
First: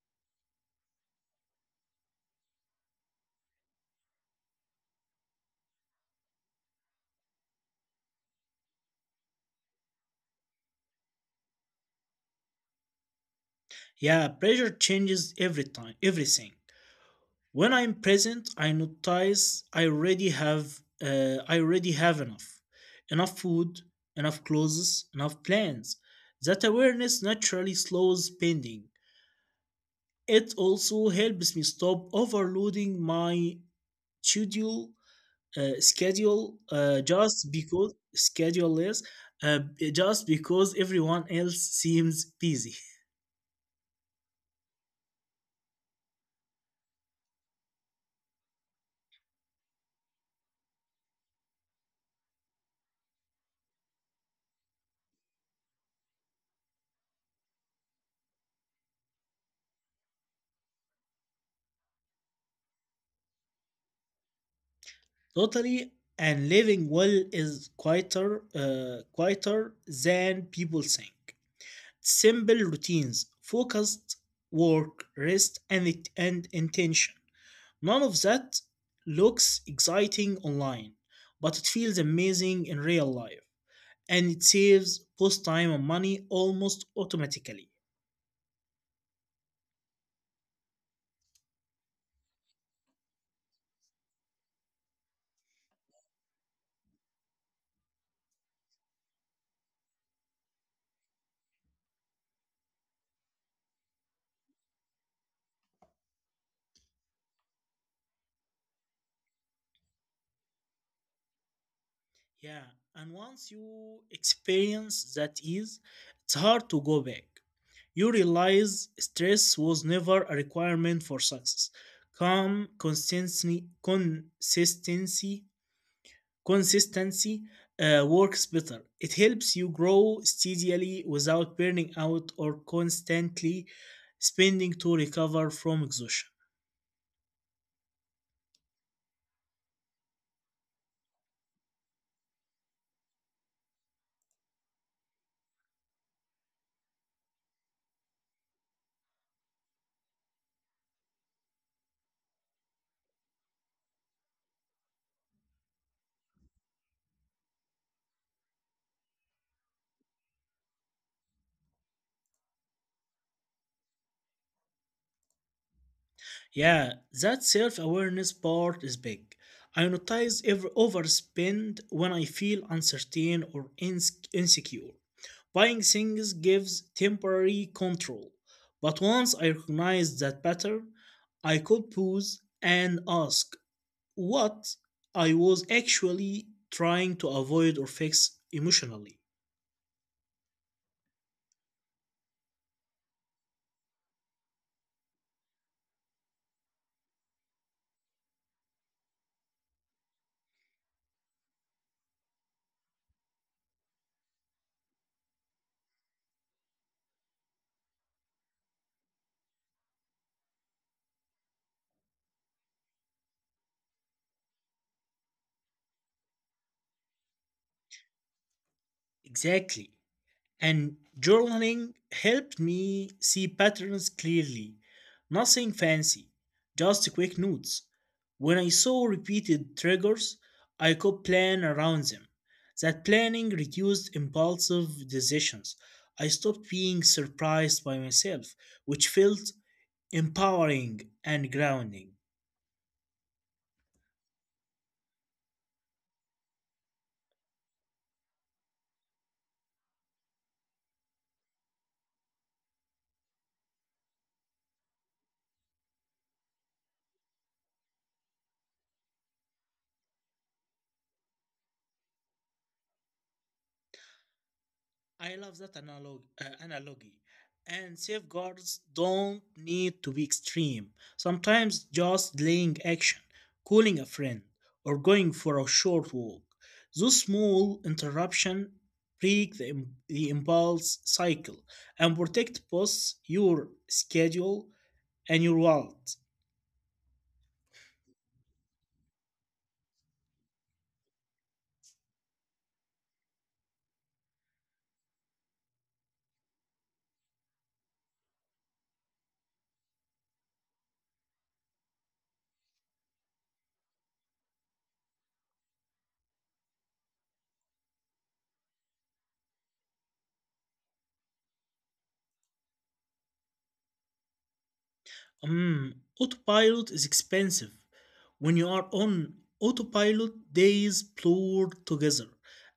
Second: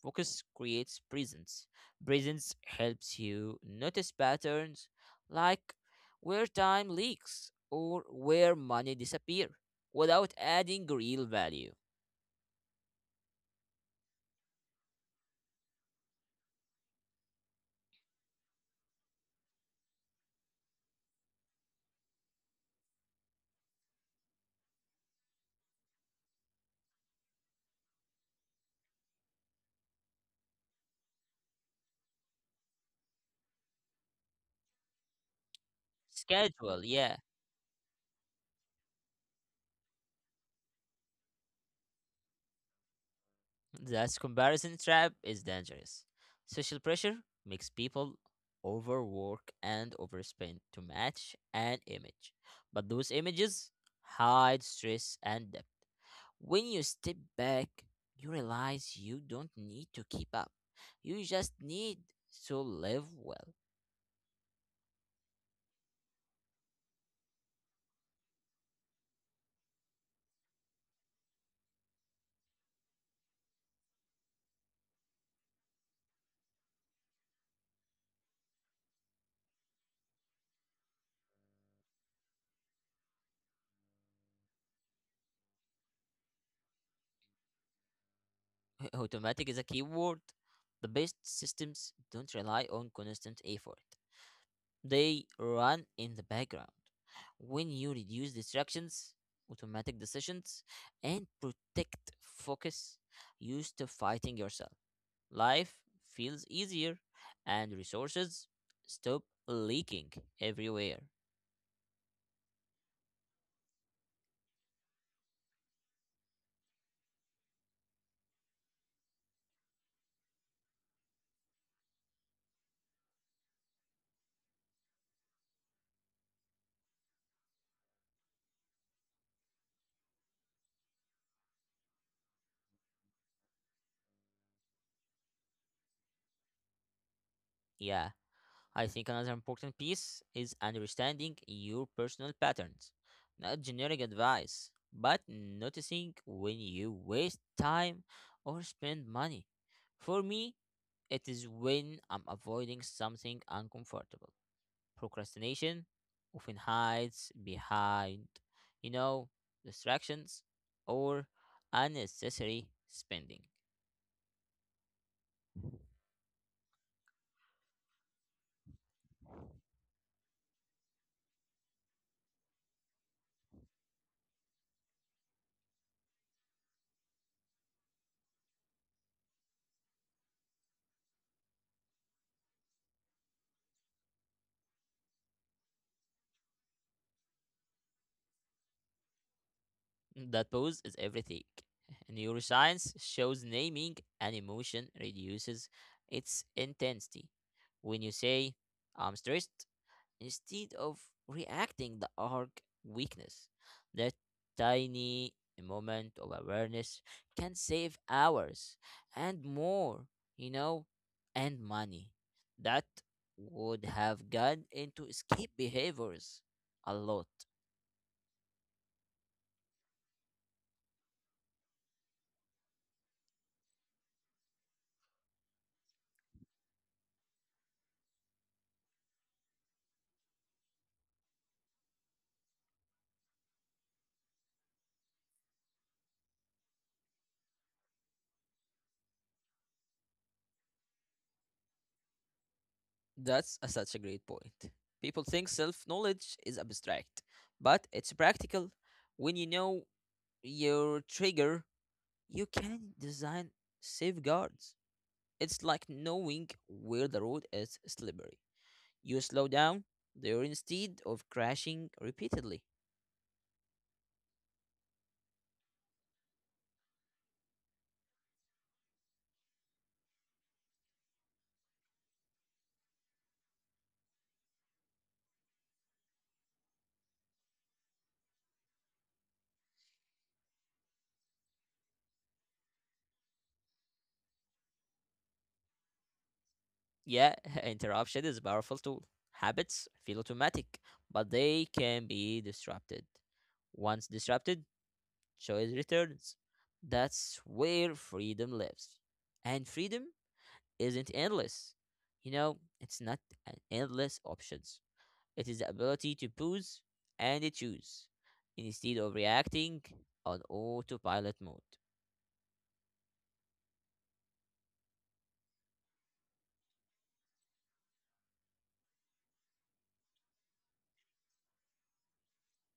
Focus creates presence. Presence helps you notice patterns like where time leaks or where money disappear without adding real value.
Yeah, pressure changes every time, everything. When I'm present, I notice I already have enough, enough food, enough clothes, enough plans. That awareness naturally slows spending. It also helps me stop overloading my schedule,
Schedule, yeah.
just because schedule is uh, just because everyone else seems busy.
That comparison trap is dangerous. Social pressure makes people overwork and overspend to match an image. But those images hide stress and depth. When you step back, you realize you don't need to keep up. You just need to live well.
(laughs) Totally. And living well is quieter than people think. Simple routines, focused work, rest, and intention. None of that looks exciting online, but it feels amazing in real life. And it saves both time and money almost automatically.
(laughs) Automatic is a key word. The best systems don't rely on constant effort, they run in the background. When you reduce distractions, automatic decisions, and protect focus, you stop fighting yourself. Life feels easier, and resources stop leaking everywhere.
Yeah, and once you experience that ease, it's hard to go back. You realize stress was never a requirement for success. Calm, consistency works better. It helps you grow steadily without burning out or constantly spending to recover from exhaustion.
Yeah. I think another important piece is understanding your personal patterns, not generic advice, but noticing when you waste time or spend money. For me, it is when I'm avoiding something uncomfortable. Procrastination often hides behind, you know, distractions or unnecessary spending.
Yeah, that self awareness part is big. I notice every overspend when I feel uncertain or insecure. Buying things gives temporary control, but once I recognize that pattern, I could pause and ask what I was actually trying to avoid or fix emotionally.
That pose is everything. (laughs) Neuroscience shows naming an emotion reduces its intensity. When you say, I'm stressed, instead of reacting the arc weakness, that tiny moment of awareness can save hours and more, you know, and money that would have gone into escape behaviors a lot.
Exactly. And journaling helped me see patterns clearly. Nothing fancy, just quick notes. When I saw repeated triggers, I could plan around them. That planning reduced impulsive decisions. I stopped being surprised by myself, which felt empowering and grounding.
That's a, such a great point. People think self knowledge is abstract, but it's practical. When you know your trigger, you can design safeguards. It's like knowing where the road is slippery. You slow down there instead of crashing repeatedly.
I love that analogy. And safeguards don't need to be extreme. Sometimes just delaying action, calling a friend, or going for a short walk. Those small interruptions break the impulse cycle and protect both your schedule and your wallet.
Yeah, (laughs) interruption is a powerful tool. Habits feel automatic, but they can be disrupted. Once disrupted, choice returns. That's where freedom lives. And freedom isn't endless. You know, it's not an endless options. It is the ability to pause and choose instead of reacting on autopilot mode.
Mm, autopilot is expensive. When you are on autopilot, days blur together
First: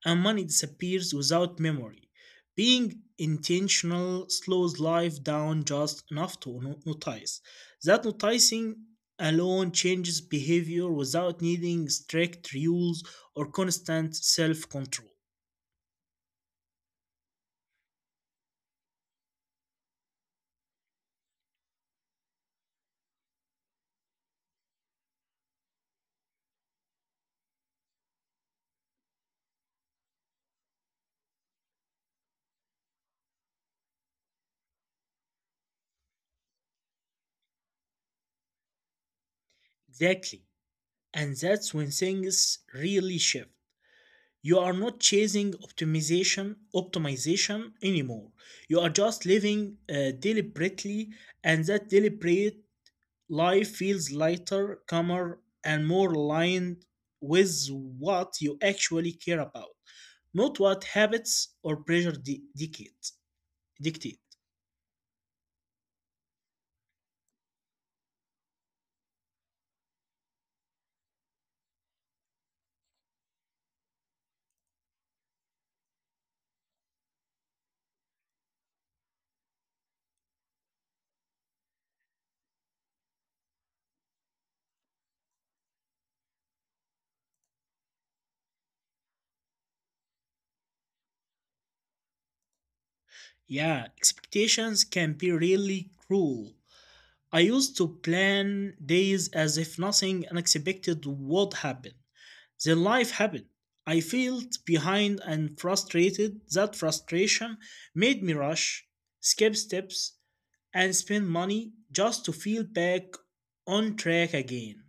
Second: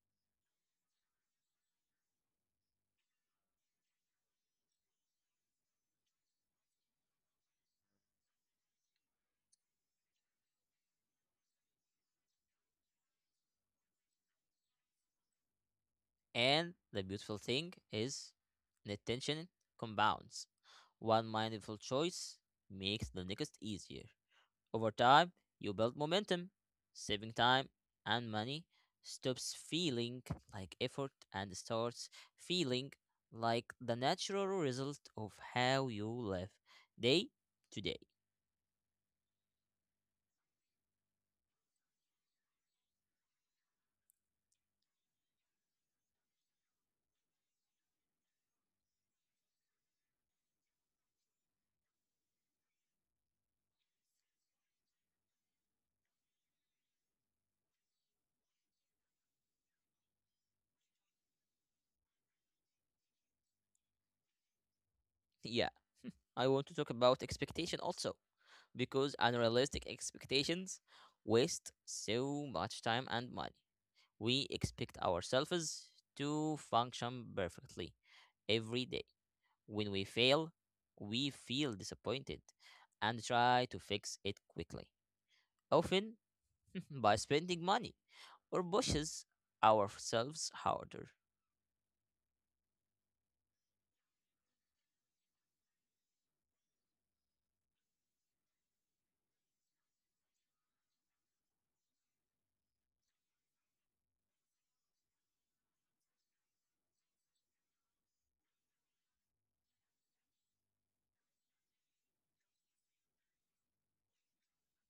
and money disappears without memory. Being intentional slows life down just enough to notice. That noticing alone changes behavior without needing strict rules or constant self control.
And the beautiful thing is the tension compounds. One mindful choice makes the next easier. Over time, you build momentum, saving time and money stops feeling like effort and starts feeling like the natural result of how you live day to day. (laughs)
Exactly. And that's when things really shift. You are not chasing optimization anymore. You are just living deliberately, and that deliberate life feels lighter, calmer, and more aligned with what you actually care about, not what habits or pressure dictate.
Yeah, I want to talk about expectation also because unrealistic expectations waste so much time and money. We expect ourselves to function perfectly every day. When we fail, we feel disappointed and try to fix it quickly, often (laughs) by spending money or pushes ourselves harder.
Yeah, expectations can be really cruel. I used to plan days as if nothing unexpected would happen. Then life happened. I felt behind and frustrated. That frustration made me rush, skip steps, and spend money just to feel back on track again.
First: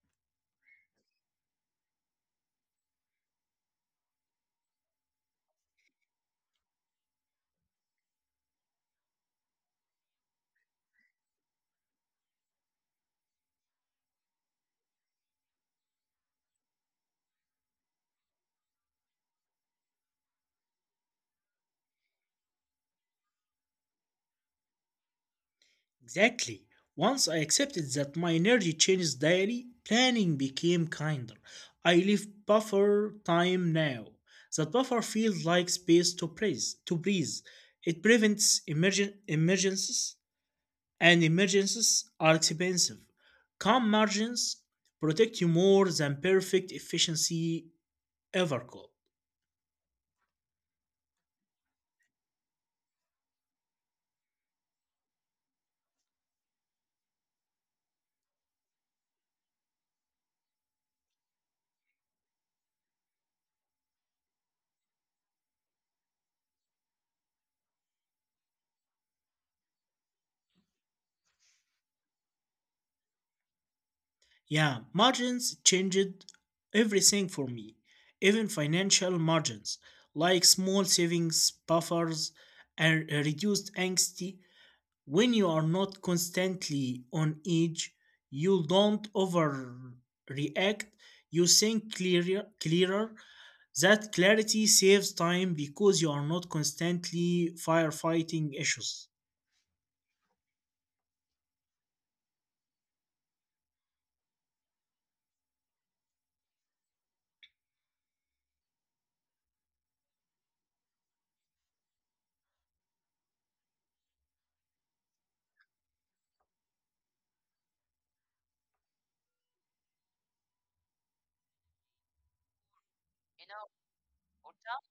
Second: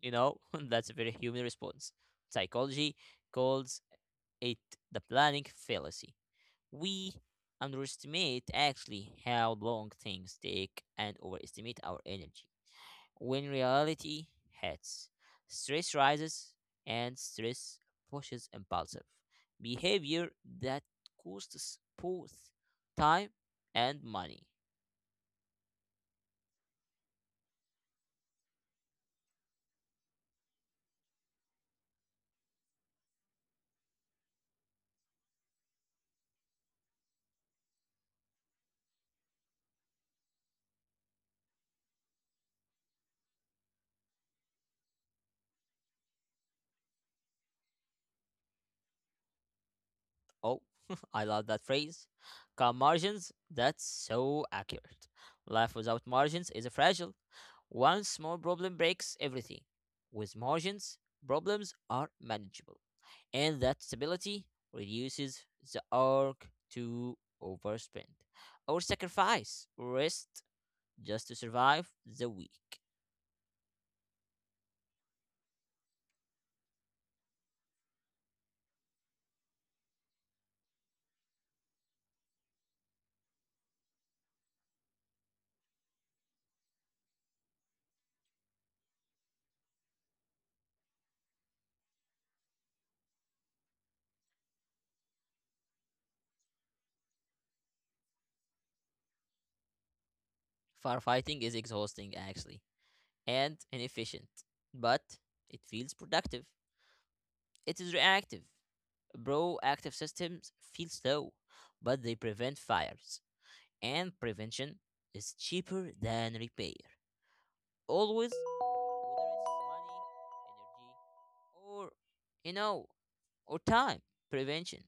You know, (laughs) that's a very human response. Psychology calls it the planning fallacy. We underestimate actually how long things take and overestimate our energy. When reality hits, stress rises and stress pushes impulsive behavior that costs both time and money.
Exactly. Once I accepted that my energy changes daily, planning became kinder. I leave buffer time now. That buffer feels like space to breathe. To breathe, it prevents emergencies, and emergencies are expensive. Calm margins protect you more than perfect efficiency ever could.
Oh, (laughs) I love that phrase. Calm margins, that's so accurate. Life without margins is fragile. One small problem breaks everything. With margins, problems are manageable. And that stability reduces the arc to overspend or sacrifice rest just to survive the week.
Yeah, margins changed everything for me, even financial margins, like small savings buffers and reduced anxiety. When you are not constantly on edge, you don't overreact, you think clearer. That clarity saves time because you are not constantly firefighting issues.
Firefighting is exhausting, actually, and inefficient, but it feels productive. It is reactive. Proactive systems feel slow, but they prevent fires, and prevention is cheaper than repair. Always, whether it's money, energy, or you know, or time. Prevention.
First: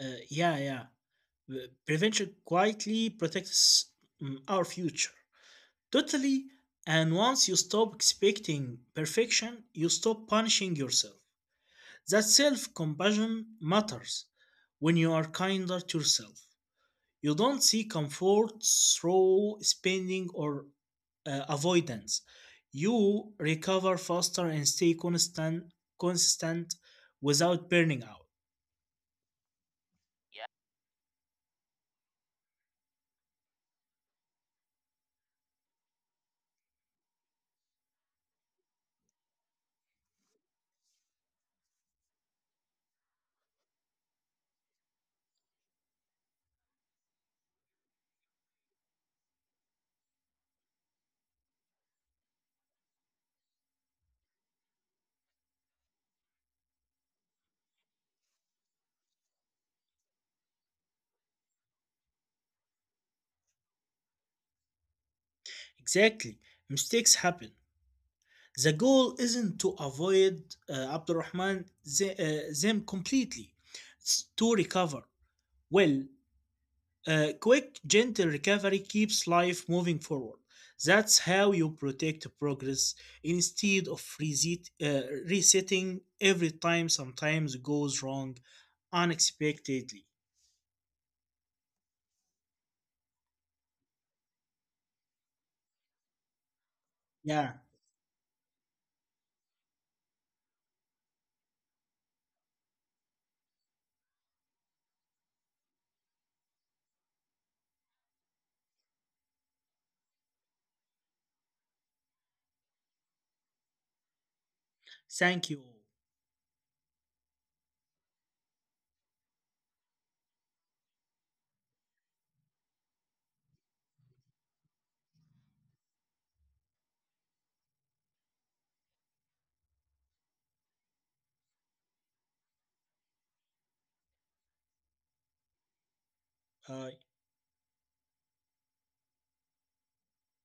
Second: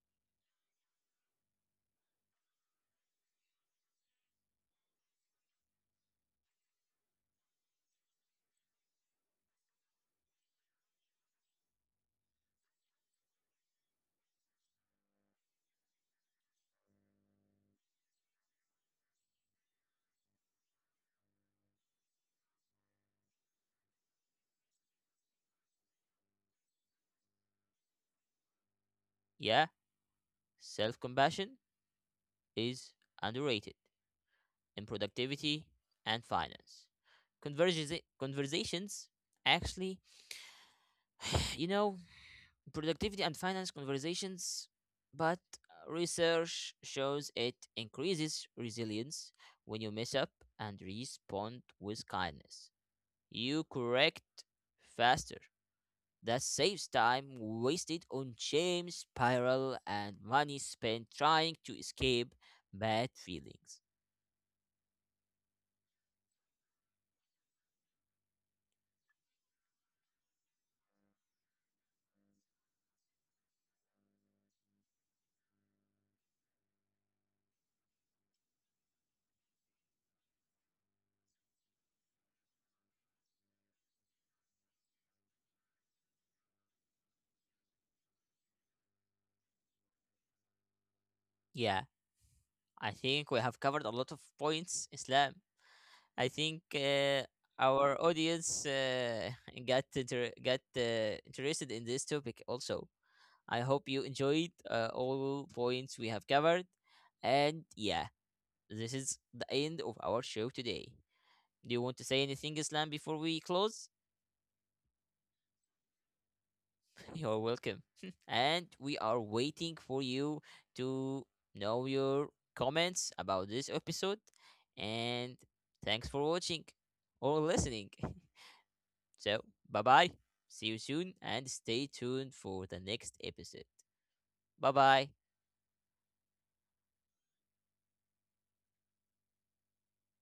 Yeah. Prevention quietly protects our future. Totally. And once you stop expecting perfection, you stop punishing yourself. That self compassion matters when you are kinder to yourself. You don't seek comfort through spending or avoidance. You recover faster and stay consistent without burning out.
Yeah, self compassion is underrated in productivity and finance. Conversations actually, (sighs) you know, productivity and finance conversations, but research shows it increases resilience when you mess up and respond with kindness. You correct faster. That saves time wasted on shame, spiral, and money spent trying to escape bad feelings.
Exactly. Mistakes happen. The goal isn't to avoid them completely, it's to recover. Well, quick, gentle recovery keeps life moving forward. That's how you protect progress instead of resetting every time sometimes goes wrong unexpectedly.
Yeah, I think we have covered a lot of points, Islam. I think
Yeah,
our audience (laughs) got interested in this topic also. I hope you enjoyed all points we have covered. And yeah, this is the end of our show today. Do you want to say anything, Islam, before we close?
thank you.
You're welcome. (laughs) And we are waiting for you to know your comments about this episode. And thanks for watching or listening. (laughs) So, bye bye. See you soon and stay tuned for the next episode. Bye bye.
All.